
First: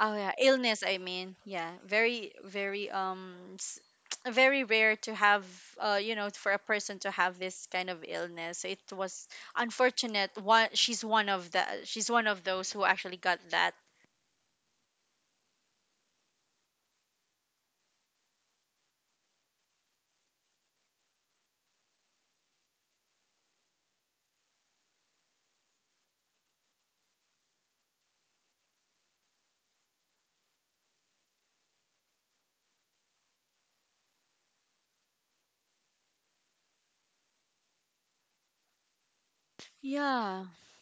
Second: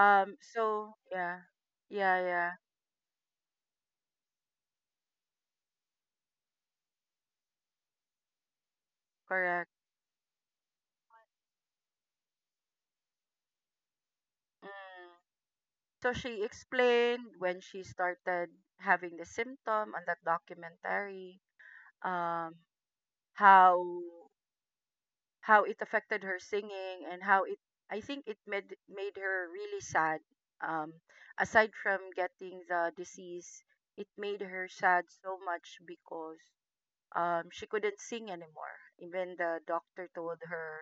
Oh yeah, illness,
So
I mean.
yeah,
Yeah,
yeah,
very
yeah.
very s- very rare to have, you know, for a person to have this kind of illness. So it was
Correct.
unfortunate one. She's one of those who actually got that.
Mm. So she explained when she started having the symptom on that documentary. Um. How how it affected her singing and how it. I think it made her really sad. Um. Aside from getting the disease, it made her sad so much because she couldn't sing anymore. Even the doctor told
Yeah,
her,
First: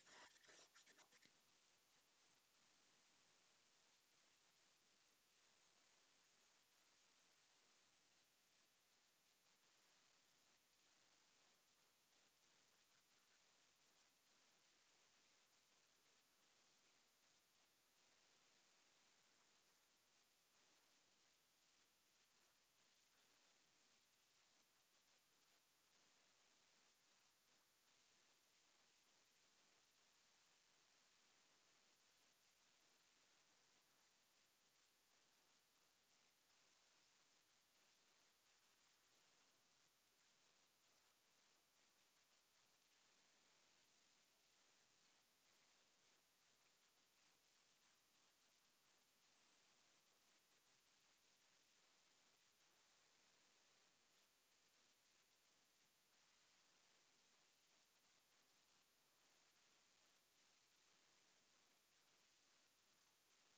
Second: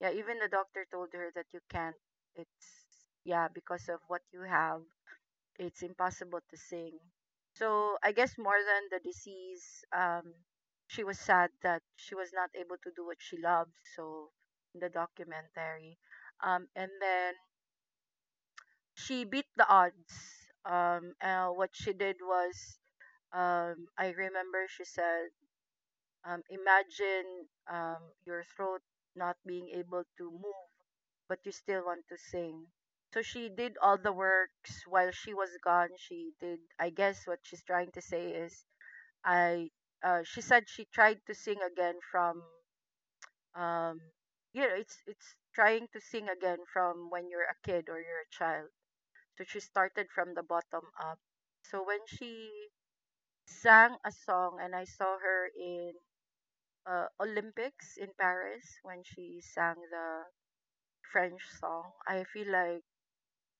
yeah, even the doctor told her that you can't. It's, yeah, because of what you have, it's impossible to sing. So I guess more than the disease, um, she was sad that she was not able to do what she loved. So in the documentary, and then she beat the odds. What she did was, I remember she said, imagine, your throat not being able to move, but you still want to sing. So she did all the works while she was gone. She did, I guess, what she's trying to say is, I. She said she tried to sing again from, um, you know, it's trying to sing again from when you're a kid or you're a child. So she started from the bottom up. So when she sang a song, and I saw her in Olympics in Paris when she sang the French song. I feel like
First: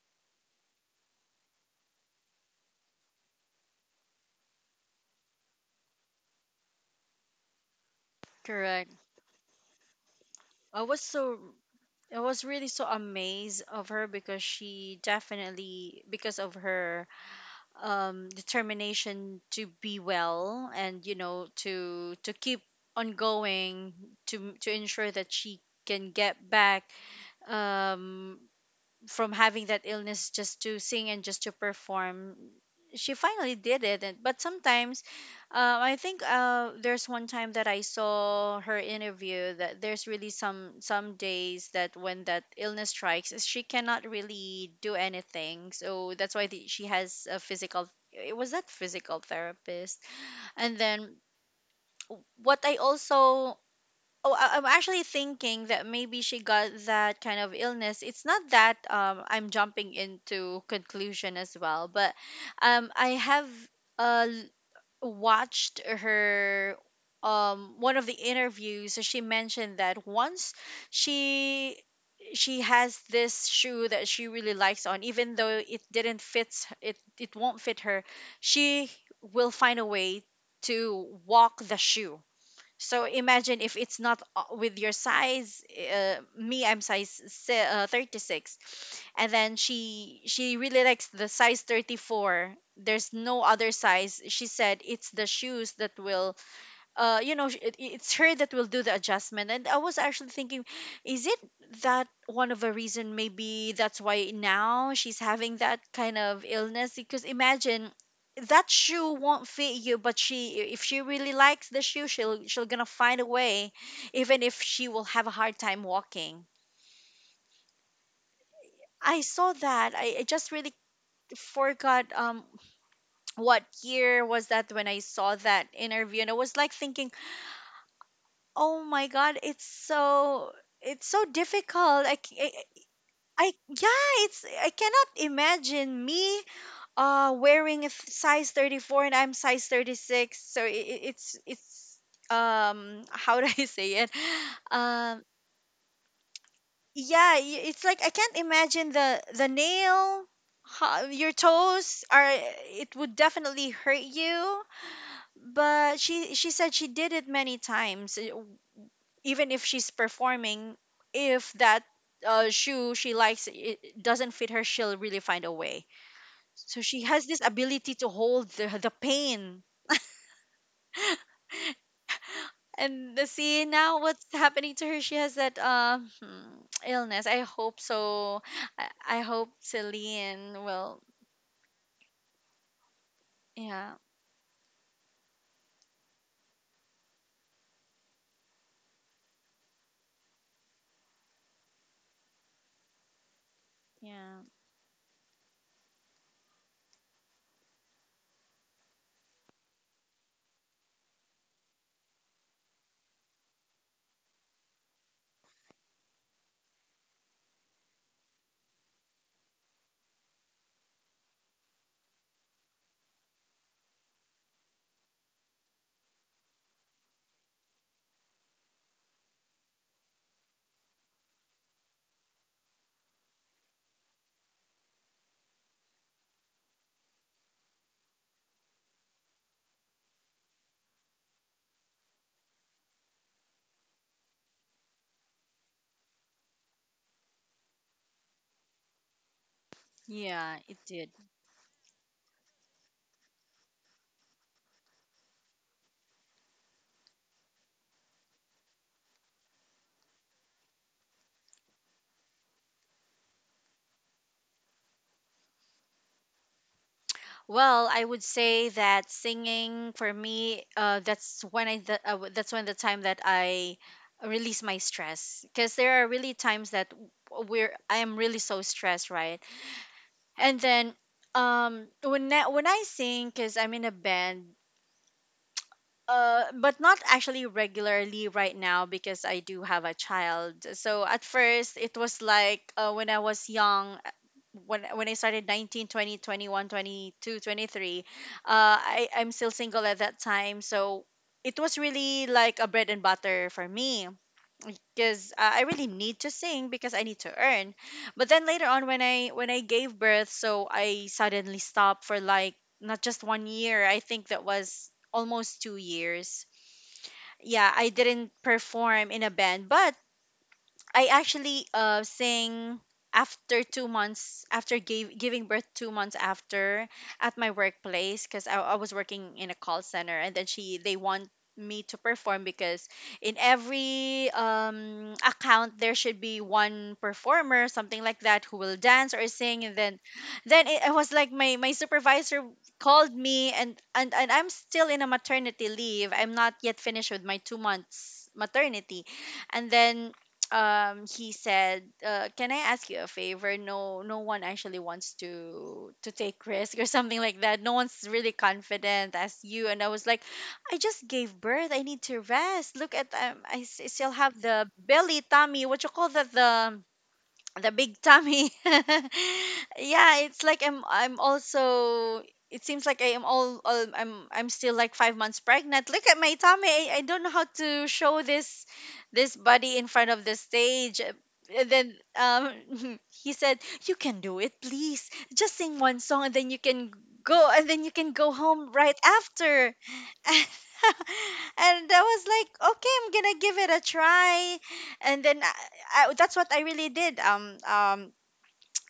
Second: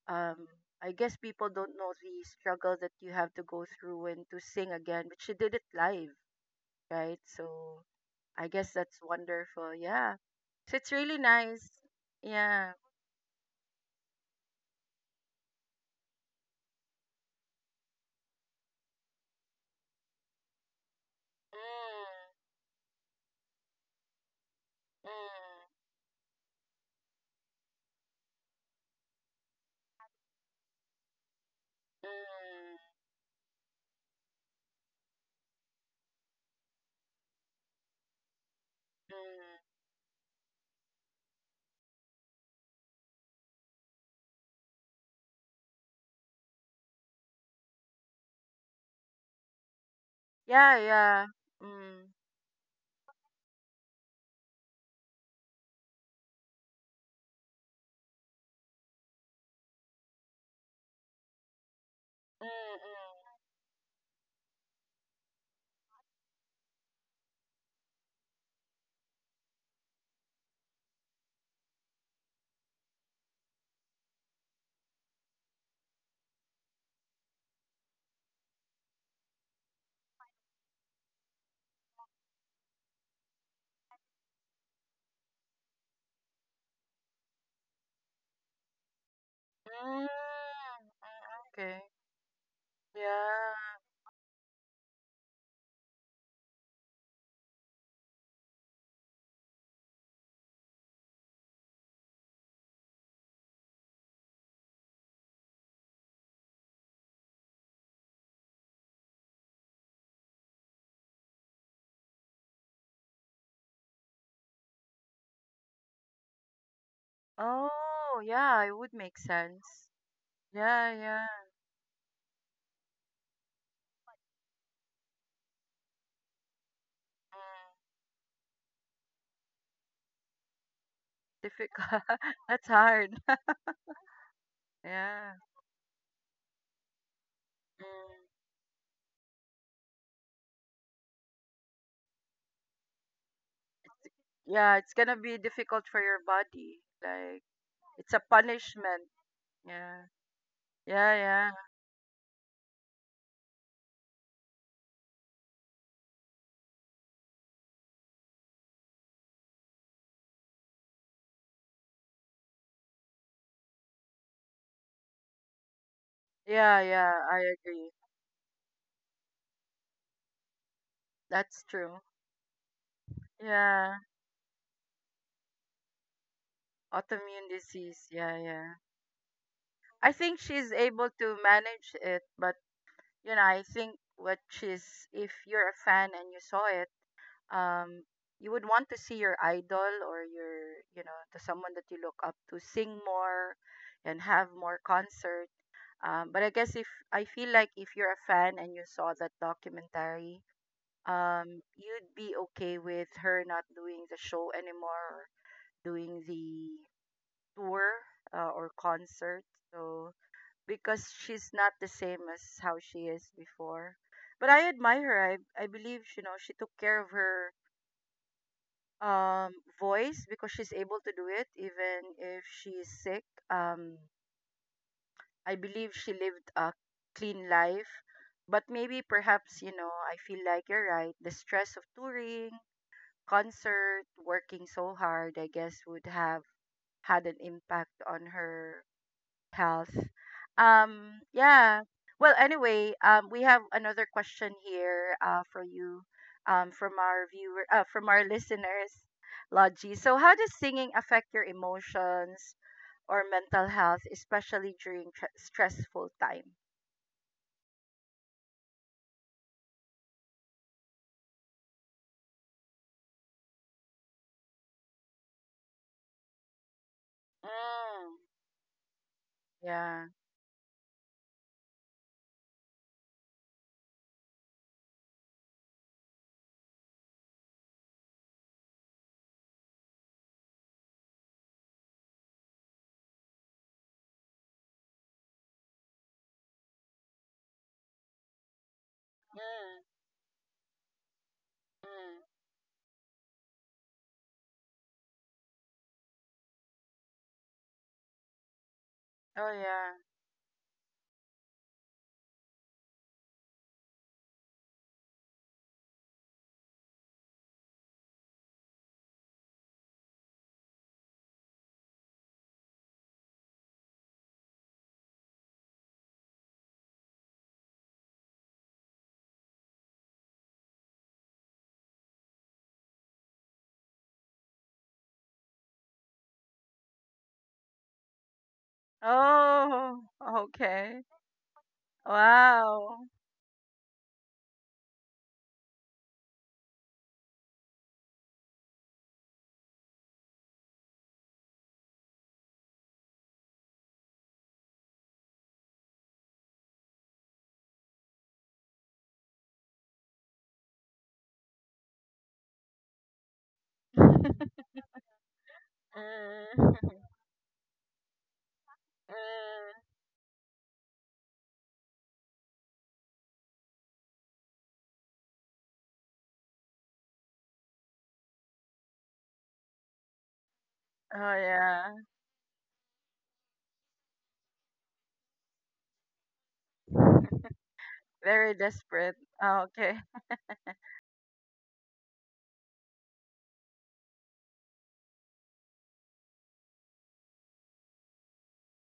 um, I guess people don't know the struggle that you have to go through and to sing again, but she did it live, right? So I guess
correct.
that's wonderful. Yeah. So
I
it's
was
really
so,
nice.
I was really
Yeah.
so amazed of her because she definitely, because of her determination to be well, and you know, to
Mm,
keep on going, to ensure that she
mm,
can get back um from having that illness, just to sing and just to perform, she finally did it. And, but sometimes I think there's one time that I saw her
mm,
interview,
mm.
that there's really some days that when that illness strikes, is she cannot really do anything. So that's why the, she has a physical, it was that physical therapist.
Yeah,
And then
yeah. Mm.
what I also, oh, I- I'm actually thinking that maybe she got that kind of illness. It's not that I'm jumping into conclusion as well, but
Mm,
I
mm,
have uh, watched her one of the interviews. So she mentioned that once she she has this shoe that she really likes on, even though it didn't fits it, it won't fit her, she will find a way to walk the shoe. So imagine if it's not with your size. Me, I'm size 36, and then
mm, mm,
she really likes the size
okay.
34. There's no other
Yeah.
size. She said it's the shoes that will, you know, it's her that will do the adjustment. And I was actually thinking, is it that one of the reason maybe that's why now she's having that kind of illness, because imagine, that shoe won't fit you, but she, if she really likes the shoe, she'll gonna find a way even if she will have a hard time walking.
Oh, yeah, it would make
I saw
sense.
that. I just really
Yeah, yeah.
forgot what year was that when I saw that interview, and I was like thinking,
Mm,
oh my god, it's so, it's so
difficult.
difficult. I, c-
That's hard.
I- yeah, it's, I cannot
Yeah.
imagine me wearing a
Mm.
size 34 and I'm size 36. So it, it's how do I say it?
Yeah, it's gonna
Um,
be difficult for your body.
yeah,
Like,
it's like
it's
I
a
can't imagine
punishment.
the
Yeah.
nail,
Yeah,
your
yeah.
toes are, it would definitely hurt you. But she said she did it many times, even if she's performing, if that shoe she likes it, it doesn't fit her, she'll really find a way.
Yeah,
So she
yeah,
has
I
this
agree.
ability to hold the pain.
That's true.
And the, see
Yeah.
now what's happening to her, she has that illness, I
Autoimmune
hope
disease. Yeah,
so.
yeah.
I hope
I think
Celine
she's
will,
able to manage it, but, you know, I think
yeah.
if you're a fan and you saw it, um you would want to see your idol or your you know to someone that you look up to sing more and
Yeah
have more concert. But I guess, if I feel like if you're a fan and you saw that documentary, you'd be okay with her not doing the show anymore, or doing the tour, or concert, so, because she's not the same as how she is before. But I admire her. I believe, you know, she took care of her, um voice, because she's able to do it even if she's sick. um I believe she lived a clean life, but maybe, perhaps, you know, I feel like you're right, the stress of touring, concert, working so hard, I guess, would have had an impact on her health.
yeah, it did.
Yeah. Well, anyway, we have another question here for you, from our viewer, from our listeners, Logie. So, how does singing affect your emotions or mental health, especially during tr stressful time?
Well, I would say that singing for me, that's when I the, that's when the time that I release my stress, because there are really times that w- we're I am
Mm,
really so stressed, right?
yeah.
And then when I sing, because I'm in a band, but not actually regularly right now because I do have a child. So at first it was like, when I was young, when I started 19, 20, 21, 22, 23. I I'm still
Mm,
single at that time. So it was
mm.
really like a bread and butter for me because I really need to sing because I need to earn. But then later on when I when
Oh,
I
yeah.
gave birth, so I suddenly stopped for like not just 1 year. I think that was almost 2 years. Yeah, I didn't perform in a band, but I actually sing after 2 months after giving birth 2 months after at my workplace because I was working in a call center and then she they want me to perform because in every account there should be one performer, something like that, who will dance or sing, and
Oh,
then it
okay.
was like my supervisor
Wow.
called me and and I'm still in a maternity leave, I'm not yet finished with my 2 months maternity. And then he said, "Can I ask you a favor? No one actually wants to take risk or something like that. No one's really confident as you." And I was like, "I just gave birth, I need to rest. Look at I still have the belly tummy, what you call that,
Mm,
the big tummy."
mm.
Yeah, it's like I'm also, it seems like I am all I'm still like 5 months pregnant. Look at my tummy. I don't know how to show this this body in front of the stage. And then
Oh,
he said, "You can do it, please. Just sing one song and then you can
yeah.
go, and then you can go
Very
home right
desperate. Oh,
after."
okay.
And I was like, "Okay, I'm going to give it a try." And then I, that's what I really did.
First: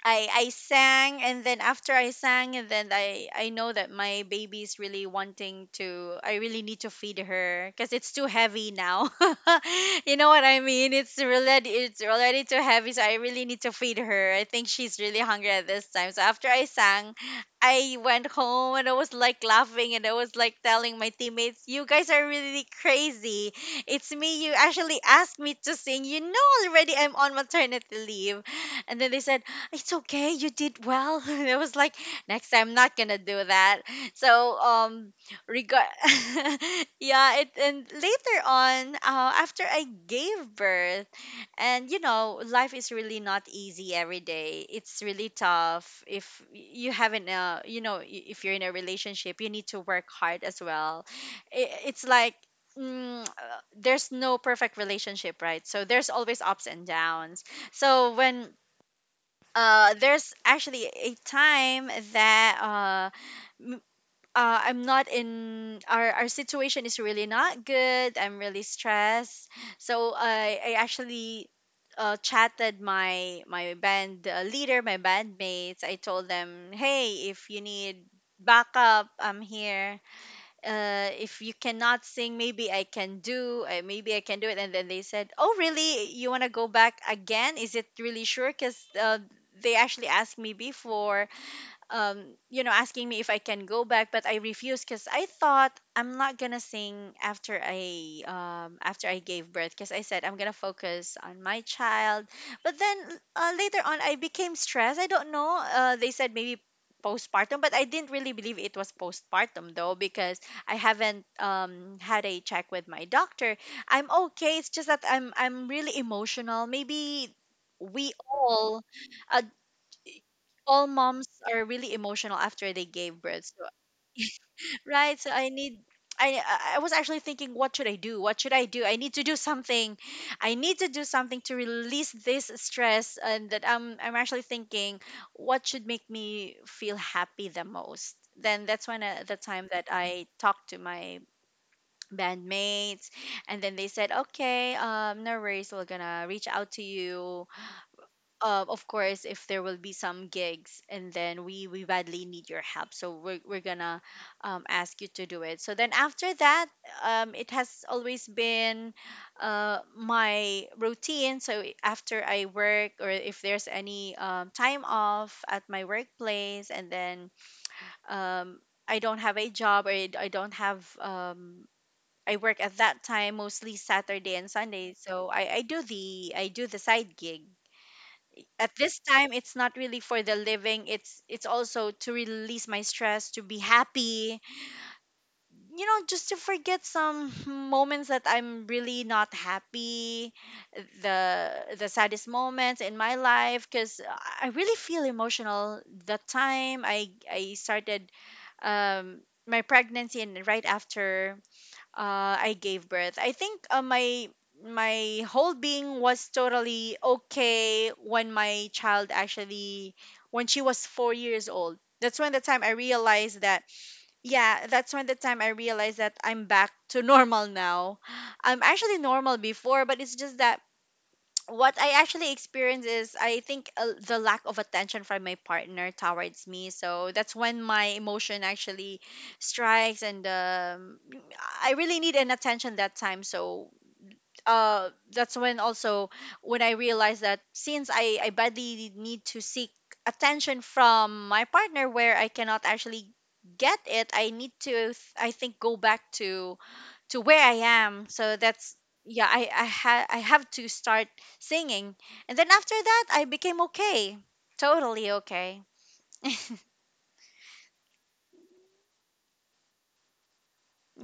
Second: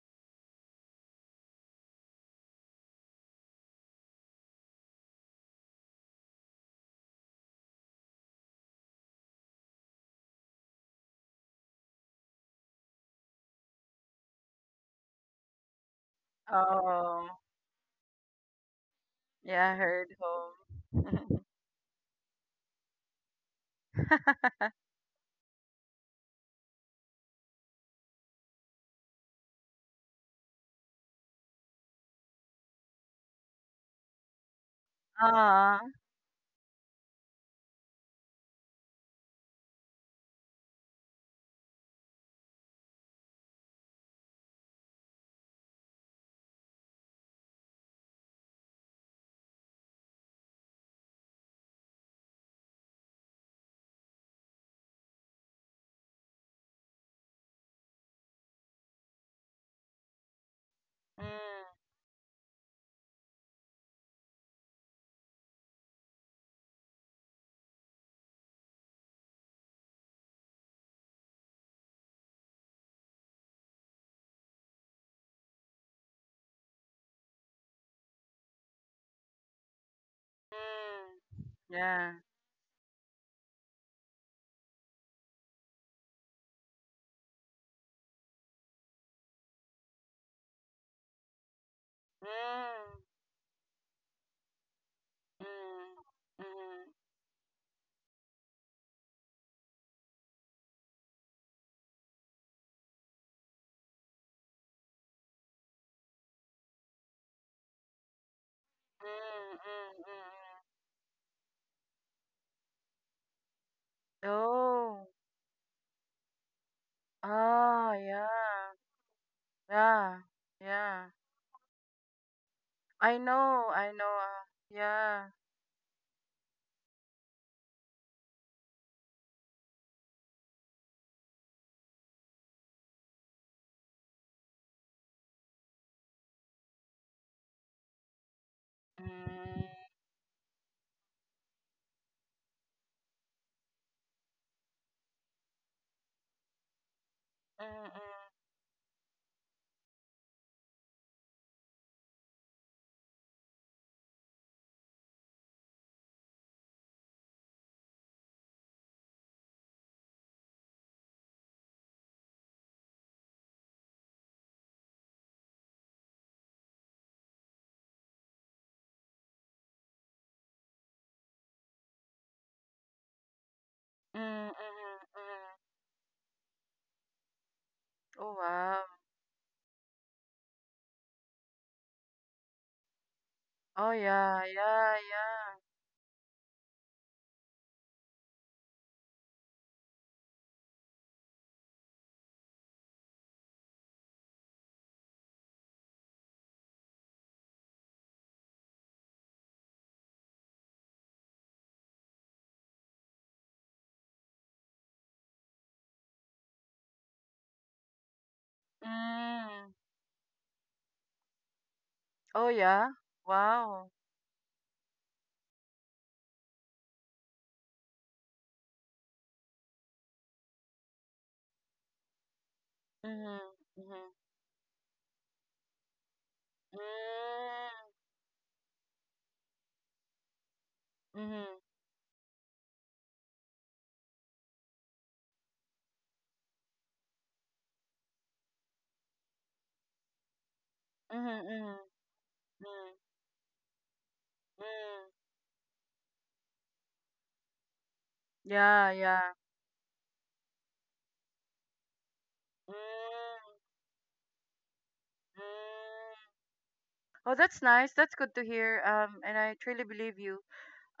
I sang, and then after I sang and then I know that my baby's really wanting to, I really need to feed her because it's too heavy now. You know what I mean? It's already too heavy, so I really need to feed her. I think she's really hungry at this time. So after I sang,
Oh,
I went home and I was like
yeah, I
laughing, and
heard
I was like telling my
home.
teammates, "You guys are really crazy. It's me. You actually asked me to sing. You know already I'm on maternity leave." And then they said it's okay, you did well. And I was like, next time I'm not gonna do that. So
Aw.
regard yeah it and later on, after I gave birth, and you know life is really not easy, every day it's really tough, if you haven't you know, if you're in a relationship you need to work hard as well. I it's like mm, uh, there's no perfect relationship, right? So there's always ups and downs. So when there's actually a
Mm,
time that m- I'm not in, our situation is really not good. I'm really stressed. So I actually chatted my band leader, my bandmates. I told them, "Hey, if you need backup, I'm here.
mm,
If you cannot
yeah.
sing, maybe I can do, maybe I can do it." And then they said, "Oh, really? You want to go back again? Is it really sure? Because They actually asked me before, you know,
Mm,
asking me if I can go back, but I refused because I
mm,
thought I'm not
mm,
gonna
mm,
sing after I gave birth because I said I'm gonna focus on my child. But then later on, I became stressed. I don't know. They said maybe postpartum, but I didn't really believe it was
mm,
postpartum though
mm.
because I haven't had a check with my doctor. I'm okay. It's just that
Oh.
I'm really emotional. Maybe
Oh,
we
yeah.
all, uh,
Yeah.
all
Yeah.
moms are really emotional after they
I
gave birth. So,
know. I know.
right?
Yeah.
So I need, I was actually thinking, what should I do? What should I do? I need to do something. I need to do something to release this stress. And that I'm actually thinking what should make me feel happy the most. Then that's when, the
Mm,
time that I talked to my bandmates, and then they said, "Okay, no worries, we're going to reach out to you,
mm, mm,
of course, if there will be some gigs, and then we badly need your help, so we're gonna ask you to do it." So then after that, it has always been my routine. So after I work, or if there's any time off at my workplace, and then um, I don't have a job, or I don't have I work at that time mostly
mm,
Saturday
mm, mm.
and Sunday, so
Mm.
I do the, I do the side gig.
Oh,
At
wow.
this time it's not really for the living, it's also to release my stress, to be
Oh,
happy,
yeah. Yeah, yeah.
you know, just to forget some moments that I'm really not happy, the the saddest moments in my life, because I really feel emotional the time I started um my pregnancy and right after, I gave birth. I think my my whole being was totally okay when my child
Mm.
actually, when she was 4 years old. That's when the
Oh,
time I
yeah?
realized that,
Wow.
yeah, that's when the time I realized that I'm back to normal now. I'm actually normal before, but it's just that what I actually experience is,
Mhm,
I think,
mhm.
the lack of attention from my partner towards me.
Mm,
So that's when my emotion actually strikes, and
mhm,
I really need an attention that time. So that's when also when I realized that since I badly need to seek attention from
mhm,
my
mhm,
partner where I cannot
mm,
actually get it, I need to,
mm.
I think, go back to where I am. So that's,
Yeah,
yeah,
yeah.
I have to start singing, and then after that I
Mm,
became okay, totally
mm.
okay.
Oh, that's nice. That's good to hear. And I truly believe you.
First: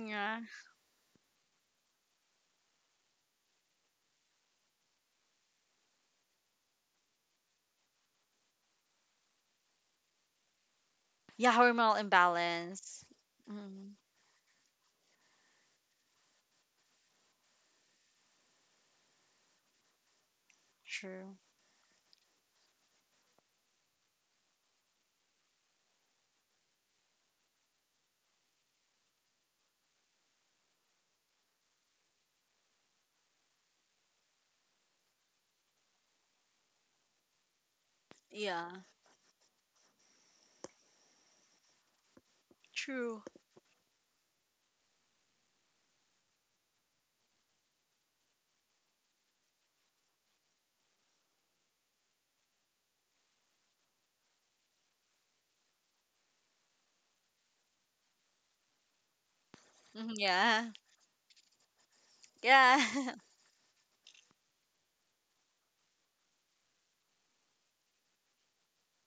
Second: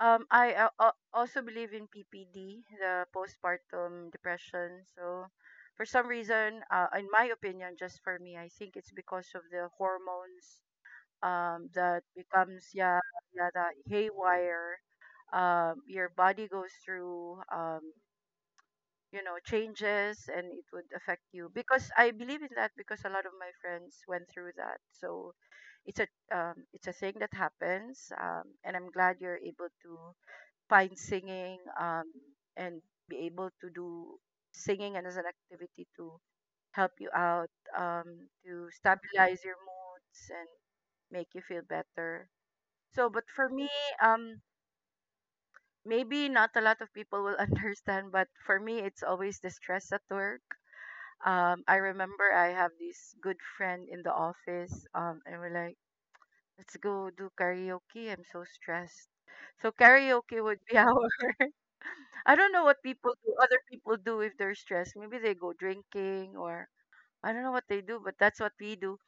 I also believe in PPD, the postpartum depression. So, for some reason, in my opinion, just for me, I think it's because of the hormones
yeah, hormonal
that becomes, yeah,
imbalance.
yeah, the
Mm,
haywire. Um, your body goes through, you know, changes, and it would affect
true.
you, because I believe in that, because a lot of my friends went through that. So it's a, it's a thing that happens, and I'm glad you're able to find singing, and be able to do singing and as an activity to help you out, um, to
Yeah,
stabilize your moods and make you feel better. So,
true.
but for me, um, maybe not a lot of people will understand, but for me, it's always the stress at work. I remember I have this good friend in the office, and we're like, let's go do karaoke. I'm so stressed. So
Mhm.
karaoke would
Yeah,
be our. I don't know what
yeah,
people do. Other people do if they're stressed. Maybe they go drinking, or I don't know what they do, but that's what we do.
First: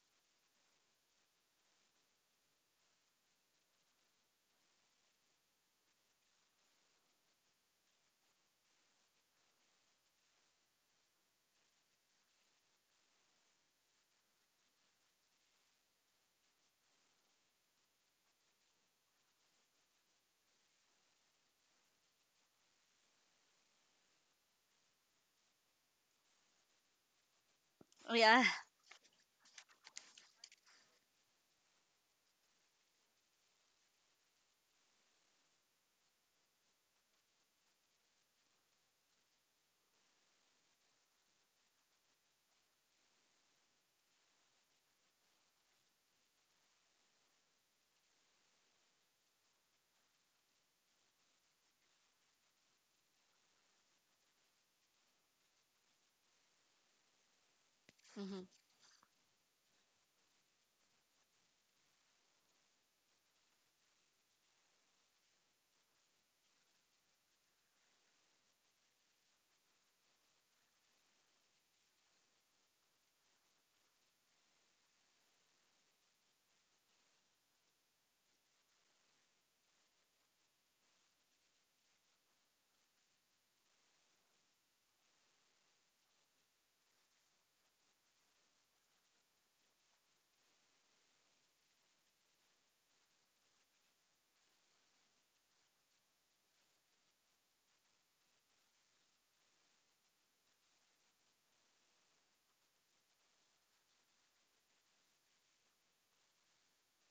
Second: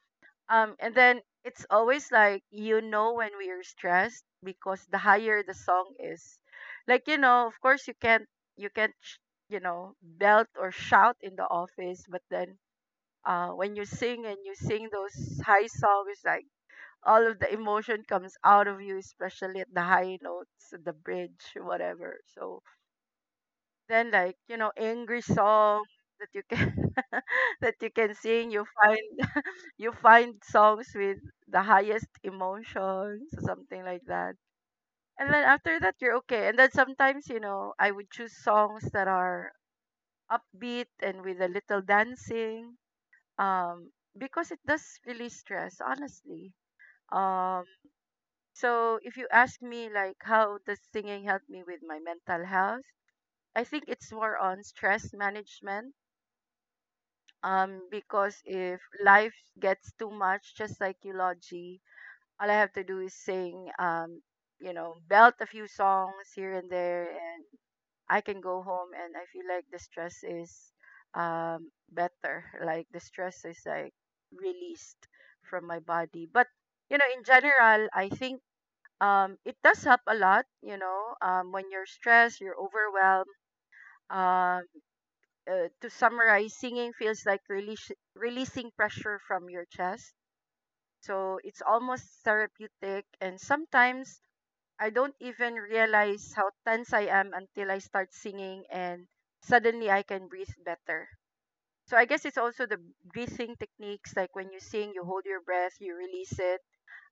And then it's always like, you know, when we are stressed, because the higher the song is, like, you know, of course you can't, you can't sh- you know, belt or shout in the office, but then, when you sing and you sing those high songs, like, all of the emotion comes out of you, especially at the high notes, the bridge, whatever. So then, like, you know, angry song that you can that you can
yeah.
sing, you find, you find songs with the highest emotions, something like that. And then after that, you're okay. And then sometimes, you know, I would choose songs that are upbeat and with a little dancing, um, because it does release stress, honestly. Um, so if you ask me, like, how does singing help me with my mental health? I think it's more on stress management. Because
Hmm.
if life gets too much, just like you, Logie, all I have to do is sing, you know, belt a few songs here and there, and I can go home and I feel like the stress is, better. Like the stress is like released from my body. But, you know, in general, I think, it does help a lot. You know, when you're stressed, you're overwhelmed. Um, to summarize, singing feels like releasing pressure from your chest. So it's almost therapeutic, and sometimes I don't even realize how tense I am until I start singing and suddenly I can breathe better. So I guess it's also the breathing techniques, like when you sing, you hold your breath, you release it.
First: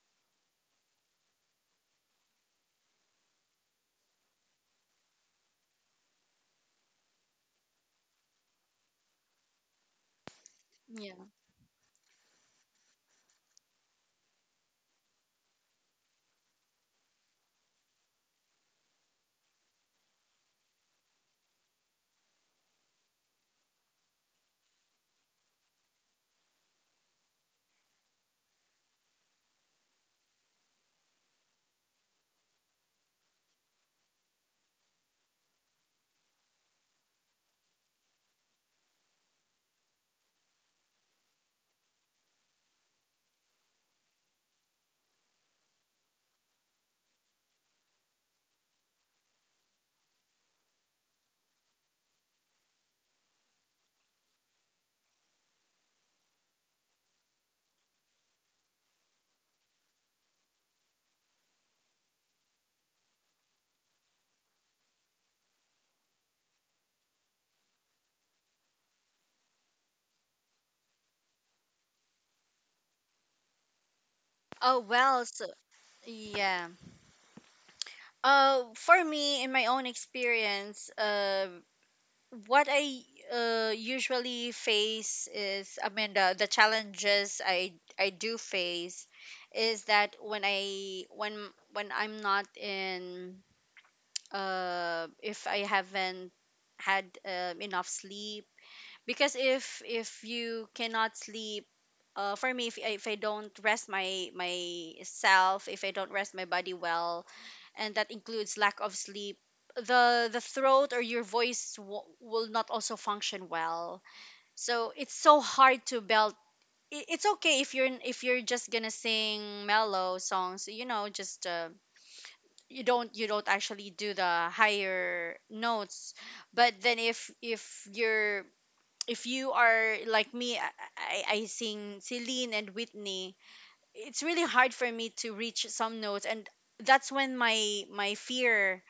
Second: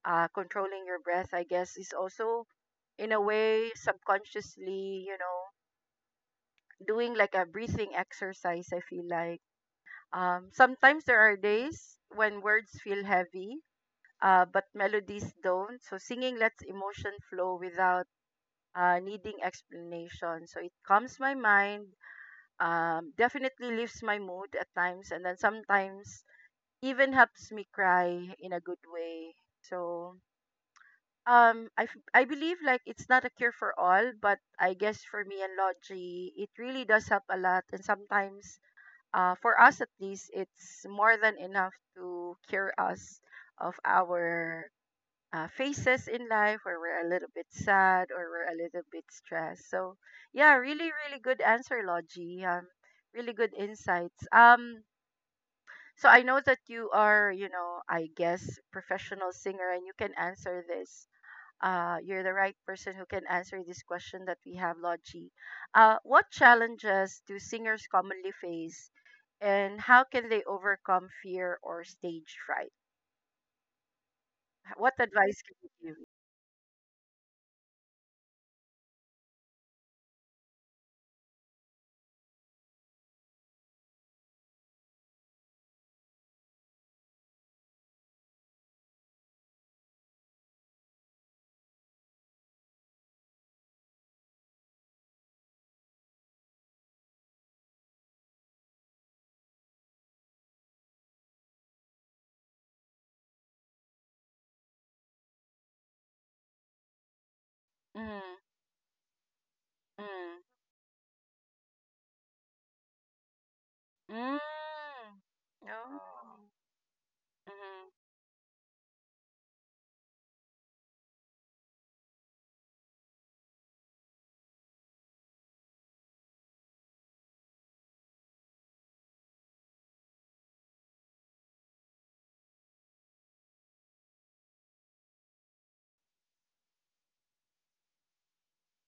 Controlling your breath, I guess, is also, in a way, subconsciously, you know, doing like a breathing exercise. I feel like, sometimes there
Yeah.
are days when words feel heavy, but melodies don't. So singing lets emotion flow without, needing explanation. So it calms my mind, definitely lifts my mood at times, and then sometimes even helps me cry in a good way. So, I believe like it's not a cure for all, but I guess for me and Logi, it really does help a lot. And sometimes, for us at least, it's more than enough to cure us of our, phases in life where we're a little bit sad or we're a little bit stressed. So, yeah, really, really good answer, Logie. Really good insights. So I know that you are, you know, I guess professional singer, and you can answer this. You're the right person who can answer this question that we have, Logie. What challenges do singers commonly face, and how can they overcome fear or stage fright?
Oh
What
well,
advice
so
can you
yeah. For me, in my own experience, what I, usually face is, Amanda, the challenges I do face is that when I when I'm not in, if I haven't had enough sleep. Because if you cannot sleep, for me, if I don't rest my myself, if I don't rest my body well, and
give?
that
Mm,
includes lack of sleep, the
mm.
throat or your voice will not also function well.
Mm.
So it's so hard to belt.
Oh.
It's okay
Mm-hmm.
if you're just gonna sing mellow songs, you know, just you don't, you don't actually do the higher notes. But then if you're, if you are like me, I sing Celine and Whitney. It's really hard for me to reach some notes, and that's when my fear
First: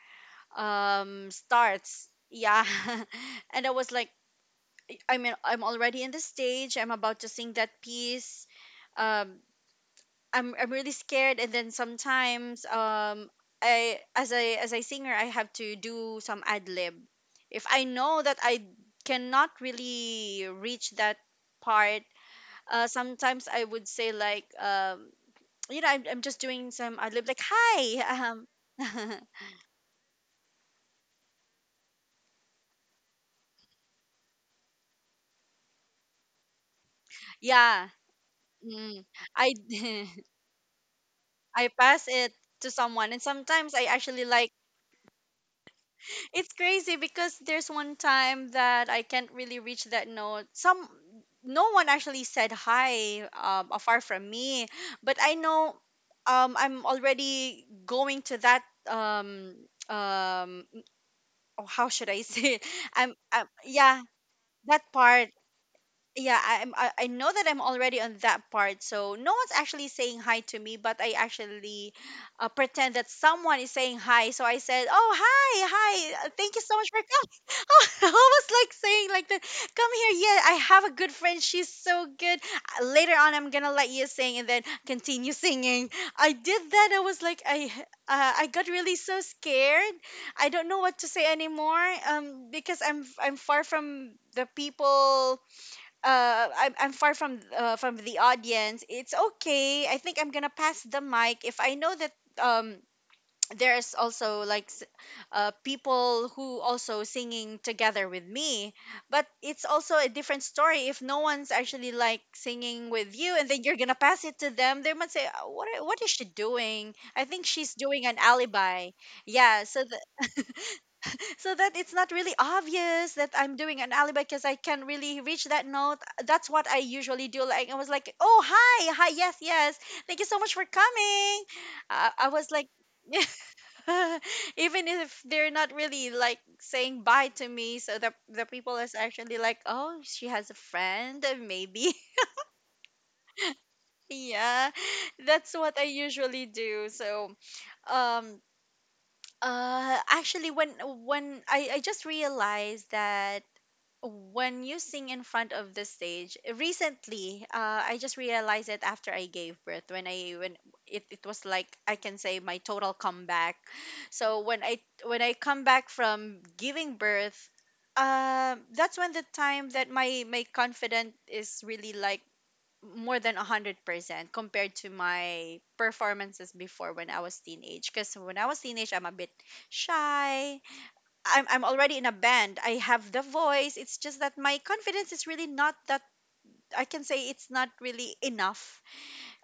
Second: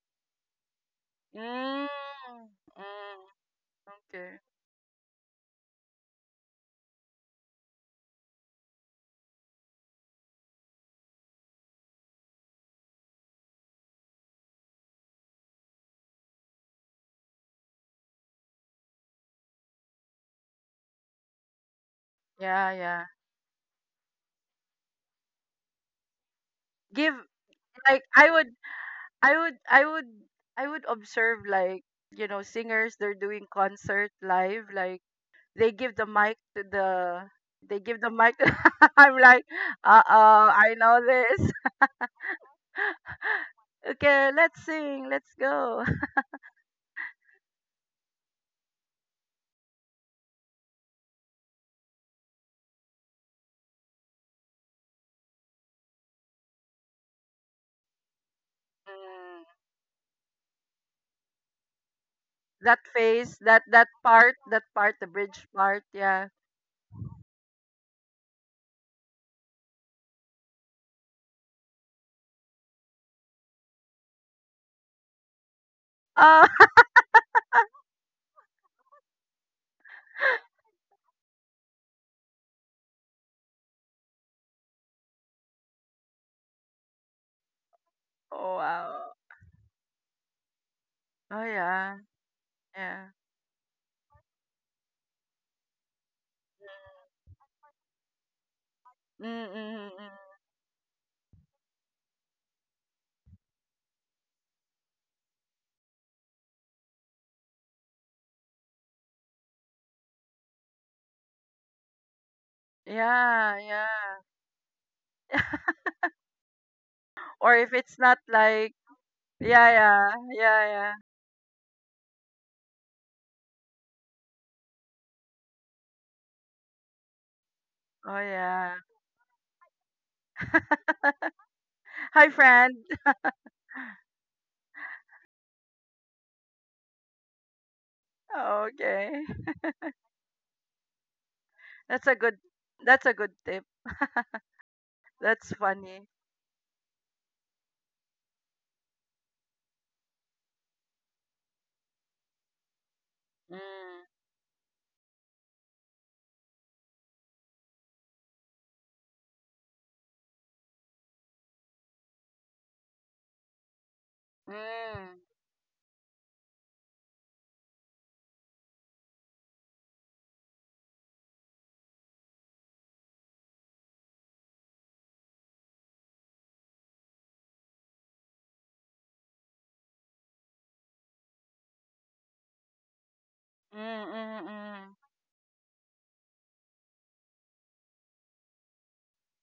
Mm.
starts. Yeah.
Mm.
And I was like,
Okay.
I mean, I'm already in the stage, I'm about to sing that piece. um I'm really scared. And then sometimes I, as a singer, I have to do some ad lib. If I know that I cannot really reach that part,
Yeah, yeah.
sometimes I would say like, you know, I'm just doing some ad
Give,
lib like, hi,
like, I would, I would I would I would observe like, you know, singers they're doing concert live, like they give the mic to the, they
yeah.
give the mic to,
Mm,
I'm like,
I
"Uh-oh, I know this."
I pass it to someone, and sometimes I actually
Okay,
like,
let's sing. Let's go.
it's crazy because there's one time that I can't really reach that note. Some, no one actually said hi afar from me, but I know I'm already going to that
Mm.
um um oh, how should I say it?
That
I'm,
face,
I am
that
yeah,
that
that
part, the
part,
bridge part, yeah.
yeah, I'm, I know that I'm already on that part, so no one's actually saying hi to me, but I actually pretend that someone is saying hi, so I said, oh hi, hi, thank you
Oh.
so much for coming. Oh, I was like saying like that, come here, yeah, I have a good friend, she's so good. Later on I'm gonna let you sing, and then continue singing. I did that. I was like, I
Oh,
got really
wow.
so scared. I don't know what to say
Oh,
anymore,
yeah.
because
Yeah.
I'm far from the people, I'm far from the audience. It's
Mm,
okay.
mm,
I
mm.
think I'm gonna pass the mic if I know that um there's also like people who also singing together with me. But it's also a different story if no one's actually like singing with you, and
Yeah,
then you're
yeah.
gonna pass it to them. They might say, what what is she doing? I think
Or if
she's
it's
doing an
not like,
alibi." Yeah.
yeah,
So the
yeah, yeah, yeah.
so that it's not really obvious that I'm doing an alibi because I can really reach that note. That's what I usually do. Like I was like,
Oh,
"Oh,
yeah.
hi, hi, yes, yes, thank you so much for coming." I
Hi,
was like.
friend.
Even if they're not really like saying bye to me, so the people is
Okay.
actually like, "Oh, she has a friend, maybe."
That's a good, that's a good tip.
Yeah,
That's
that's what I
funny.
usually do. So um actually when when I just realized that
Mm,
when you sing in front of the stage recently, I just realized it after I gave birth, when i when, it was like, I can say my total comeback. So when i
mm,
when i come back from giving birth, that's when the time that my confidence is really like more than 100% compared to my performances before, when I was teenage. Because when I was teenage, I'm a bit shy. I'm already in a band. I have the voice.
mm,
It's just that
mm,
my
mm,
confidence is really not that, I can say it's not really enough.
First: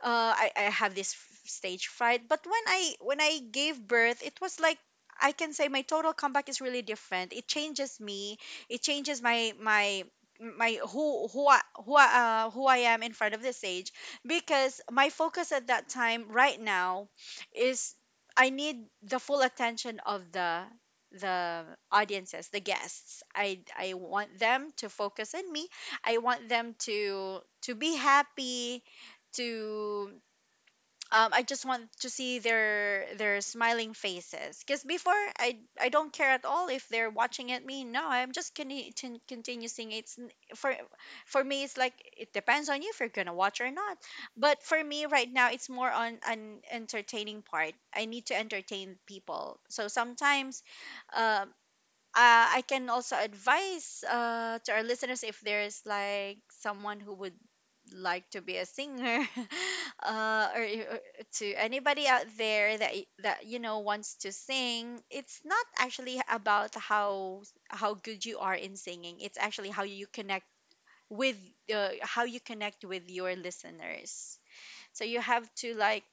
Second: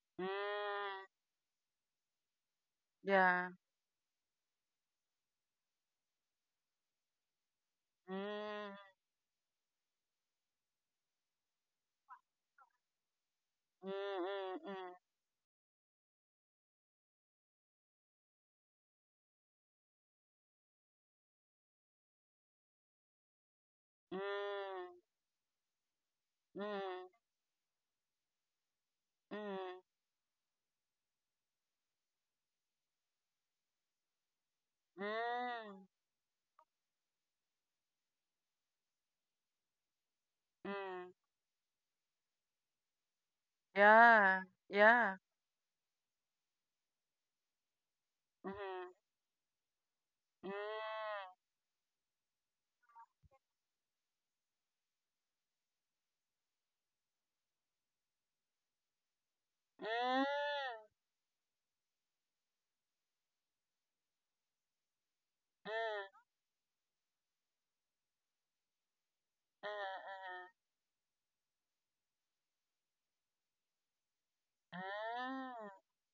I have
mm.
this stage fright. But when I
Yeah.
gave birth, it was like, I can say my total comeback is really different. It changes me.
Mm,
It changes my who I am in front of the stage,
mm,
because
mm,
my focus at that time right now is, I need the full attention of the audiences, the guests. I want them
mm,
to focus on me. I want them
mm,
to be happy,
mm,
to I just want to see their smiling faces. Because before, I
mm,
I don't care at all if they're watching at me. No, I'm just gonna to continue seeing it.
mm,
For
mm.
for me, it's like, it depends on you if you're gonna watch or not.
Yeah,
But for me
yeah.
right now, it's more on an entertaining part. I need to entertain
Mhm.
people. So
Mm.
sometimes um I can also advise to our listeners, if there's like someone who would like to be a singer,
Mm.
or to anybody out there that that, you know, wants to sing, it's not
Mm.
actually about how good you are in singing. It's actually how you
Mm.
connect with, how you connect with your listeners.
Mm.
So you have
Mm.
to like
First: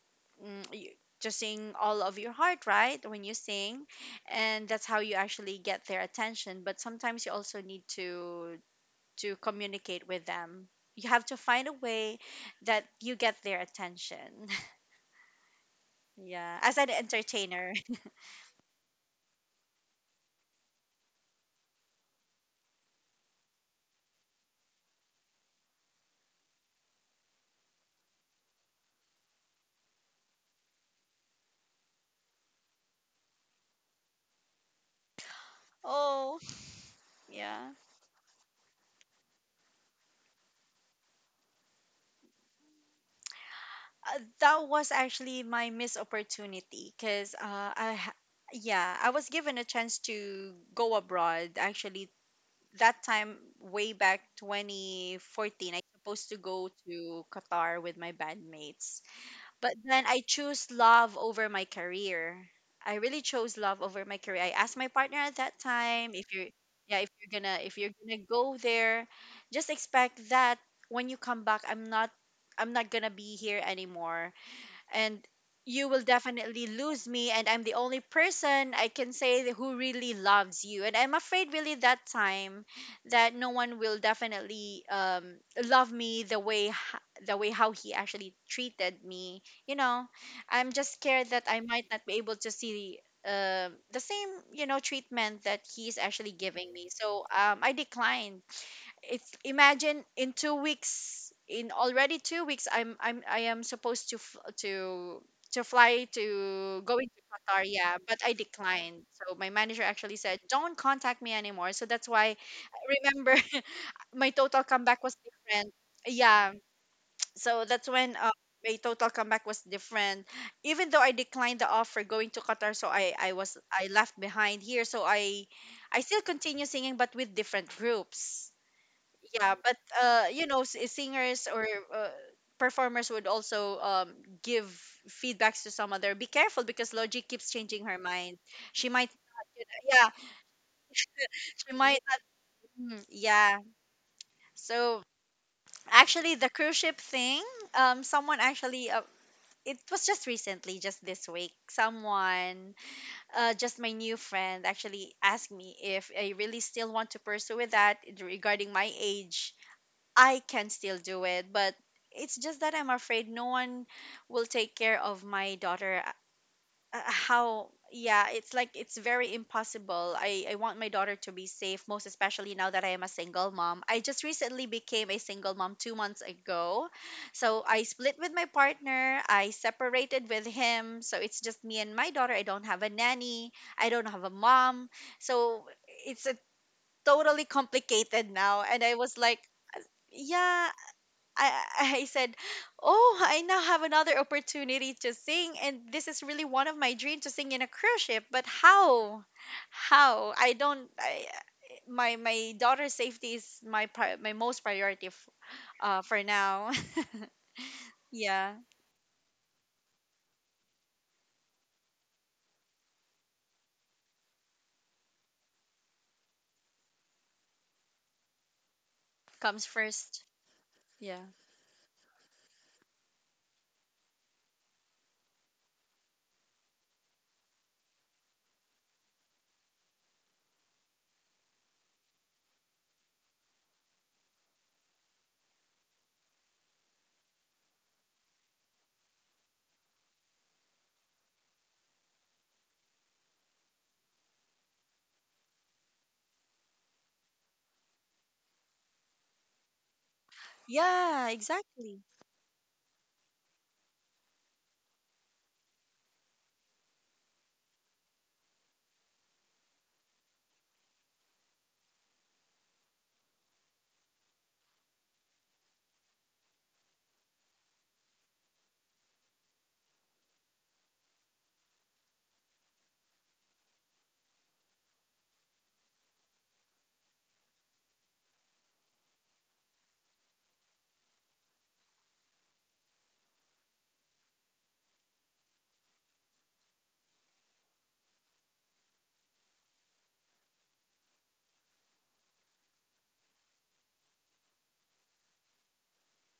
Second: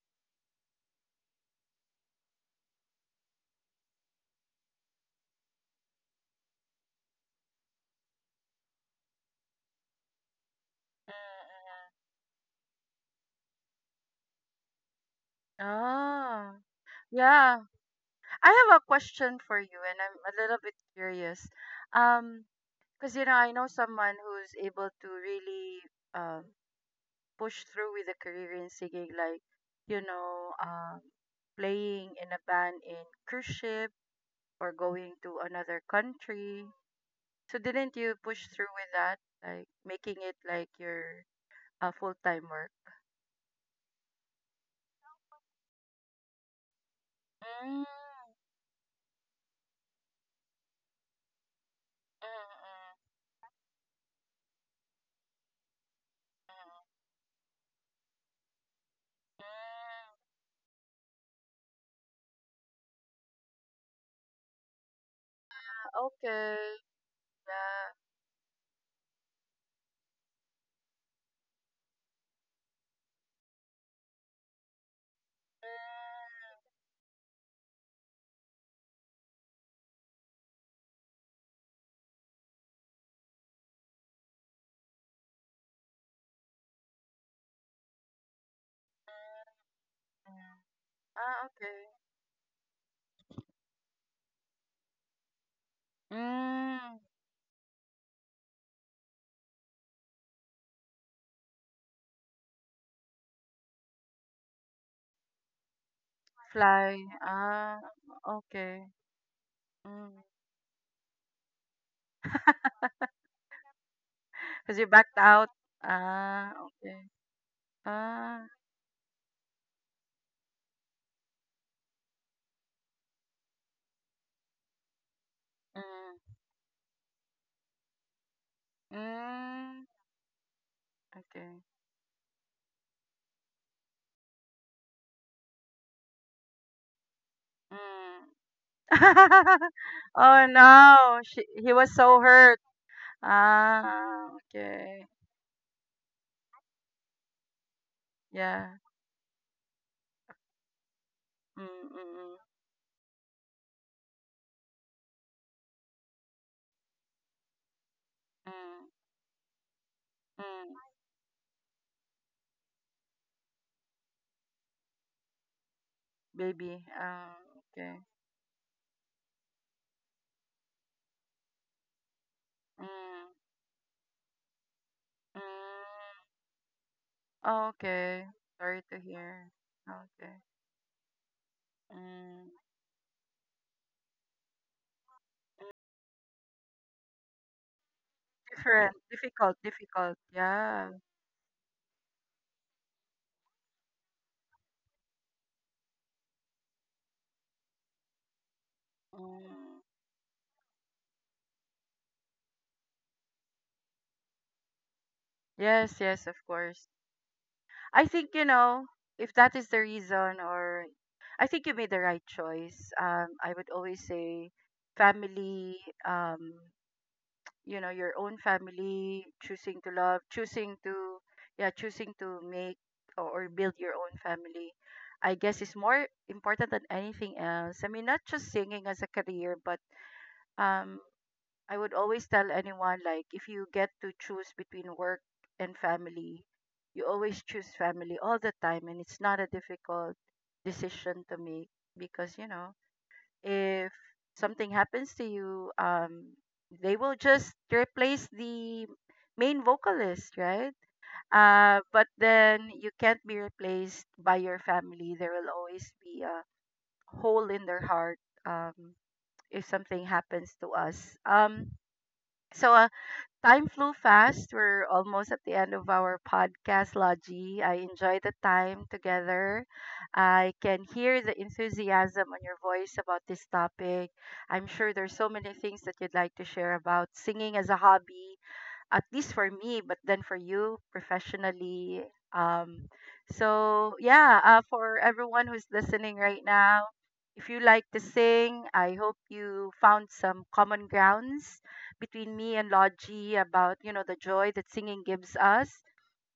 mm, you, to sing all of your heart, right, when you sing. And that's how you actually get their attention. But sometimes you also need to communicate with them. You have to find
Mm.
a way that you get their attention.
Oh.
Yeah, as an
Yeah.
entertainer.
I have a question for you and I'm a little bit curious. Um, because, you know, I know someone who's able to really, um push through with a career in singing, like, you know, playing in a band in cruise ship, or going to another
Oh,
country. So
yeah.
didn't you push through with that, like making it like your, full time work?
That was actually my missed opportunity, because
Mm, mm,
I, ha- yeah, I was given a chance to go abroad. Actually,
mm,
that time way back 2014, I supposed to go
mm,
to Qatar with my bandmates. But then
mm.
I choose love over my career. I really chose love over my career. I asked my partner at that time, "If you're
Okay,
yeah, if you're gonna
yeah.
go there, just expect that when you come back, I'm not gonna be here anymore, and you will
Mm.
definitely lose me, and I'm the only person, I can say, that who really loves you." And I'm afraid, really, that time that no one will definitely love me the way the way how he actually treated me, you know.
Mm.
I'm just scared that
Ah,
I might not
okay.
be able to see uh the same, you know, treatment that he's actually giving me.
Mm,
So I declined. If imagine, in two weeks, in already two weeks, I'm I am supposed to to fly to
fly.
going to Qatar.
Ah,
Yeah, but I
okay.
declined. So my manager actually
Mm.
said, "Don't contact me anymore." So that's why I remember my total
Cause you
comeback was
backed out.
different. Yeah.
Ah, okay.
So that's when,
Ah,
my total comeback was different. Even though I declined the offer going to Qatar, so I was I left behind here. So I
mm,
still continue singing, but with different groups. Yeah. But
mm,
you know, singers
okay.
or uh, performers would also give feedbacks to some other, be careful because Logic keeps changing her
Mm.
mind. She might yeah,
Oh no, she, he
she
was
might
so hurt.
not. Yeah.
Ah,
So
okay.
actually, the cruise ship thing, someone
Yeah.
actually it was just recently, just this week,
Mm, mm,
someone, just my new friend actually asked me if I really still want to pursue with that
mm,
regarding
mm,
my age. I can
mm.
still do it, but it's just that I'm afraid no one will take care of my daughter.
Baby. Ah,
How?
okay.
Yeah, it's like, it's very impossible. I want my daughter to be safe, most especially now that I am a
Mm,
single mom. I just recently became a
mm.
single mom two months ago. So I split
Okay.
with my
Sorry to
partner, I
hear.
separated
Okay.
with him. So it's just me and my daughter. I
Mm.
don't have a nanny, I don't have a mom. So it's a totally complicated now. And
Different.
I was like,
Difficult. Difficult.
yeah,
Yeah.
I said, "Oh, I now have another opportunity to sing, and this is really one of my dreams, to sing in a cruise ship, but how?
Mm.
How? I don't I my daughter's safety is my my most priority
Yes,
for
yes, of
now."
course. I think, you
Yeah,
know, if that is the reason, or I think you made the right choice. I would always say family, um, you know, your own family,
comes
choosing to
first.
love, choosing to,
Yeah.
yeah, choosing to make, or build your own family, I guess, is more important than anything else. I mean, not just singing as a career, but, um I would always tell anyone, like, if you get to choose between work and family, you always choose family all the time, and it's not a difficult decision to make, because, you know, if something happens to you, they will just replace the main vocalist, right?
Yeah, exactly.
But then you can't be replaced by your family. There will always be a hole in their heart, um, if something happens to us. So, time flew fast. We're almost at the end of our podcast, Logie. I enjoy the time together. I can hear the enthusiasm on your voice about this topic. I'm sure there's so many things that you'd like to share about singing as a hobby, at least for me, but then for you professionally. um so yeah, for everyone who's listening right now, if you like to sing, I hope you found some common grounds between me and Logie about, you know, the joy that singing gives us.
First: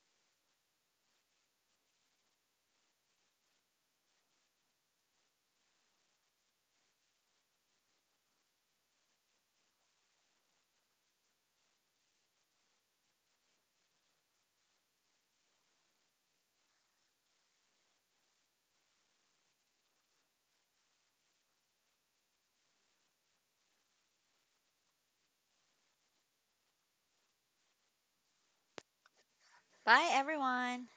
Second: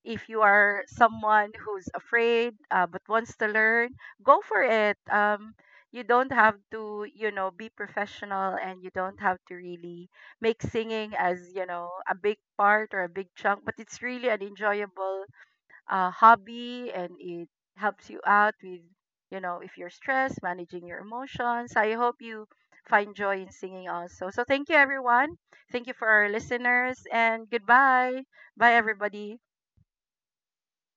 If you are someone who's afraid, but wants to learn, go for it. You don't have to, you know, be professional, and you don't have to really make singing as, you know, a big part or a big chunk, but it's really an enjoyable, hobby, and it helps you out with, you know, if you're stressed, managing your emotions. I hope you find joy in singing also. So thank you, everyone. Thank you for our listeners and goodbye. Bye, everybody.
Bye everyone.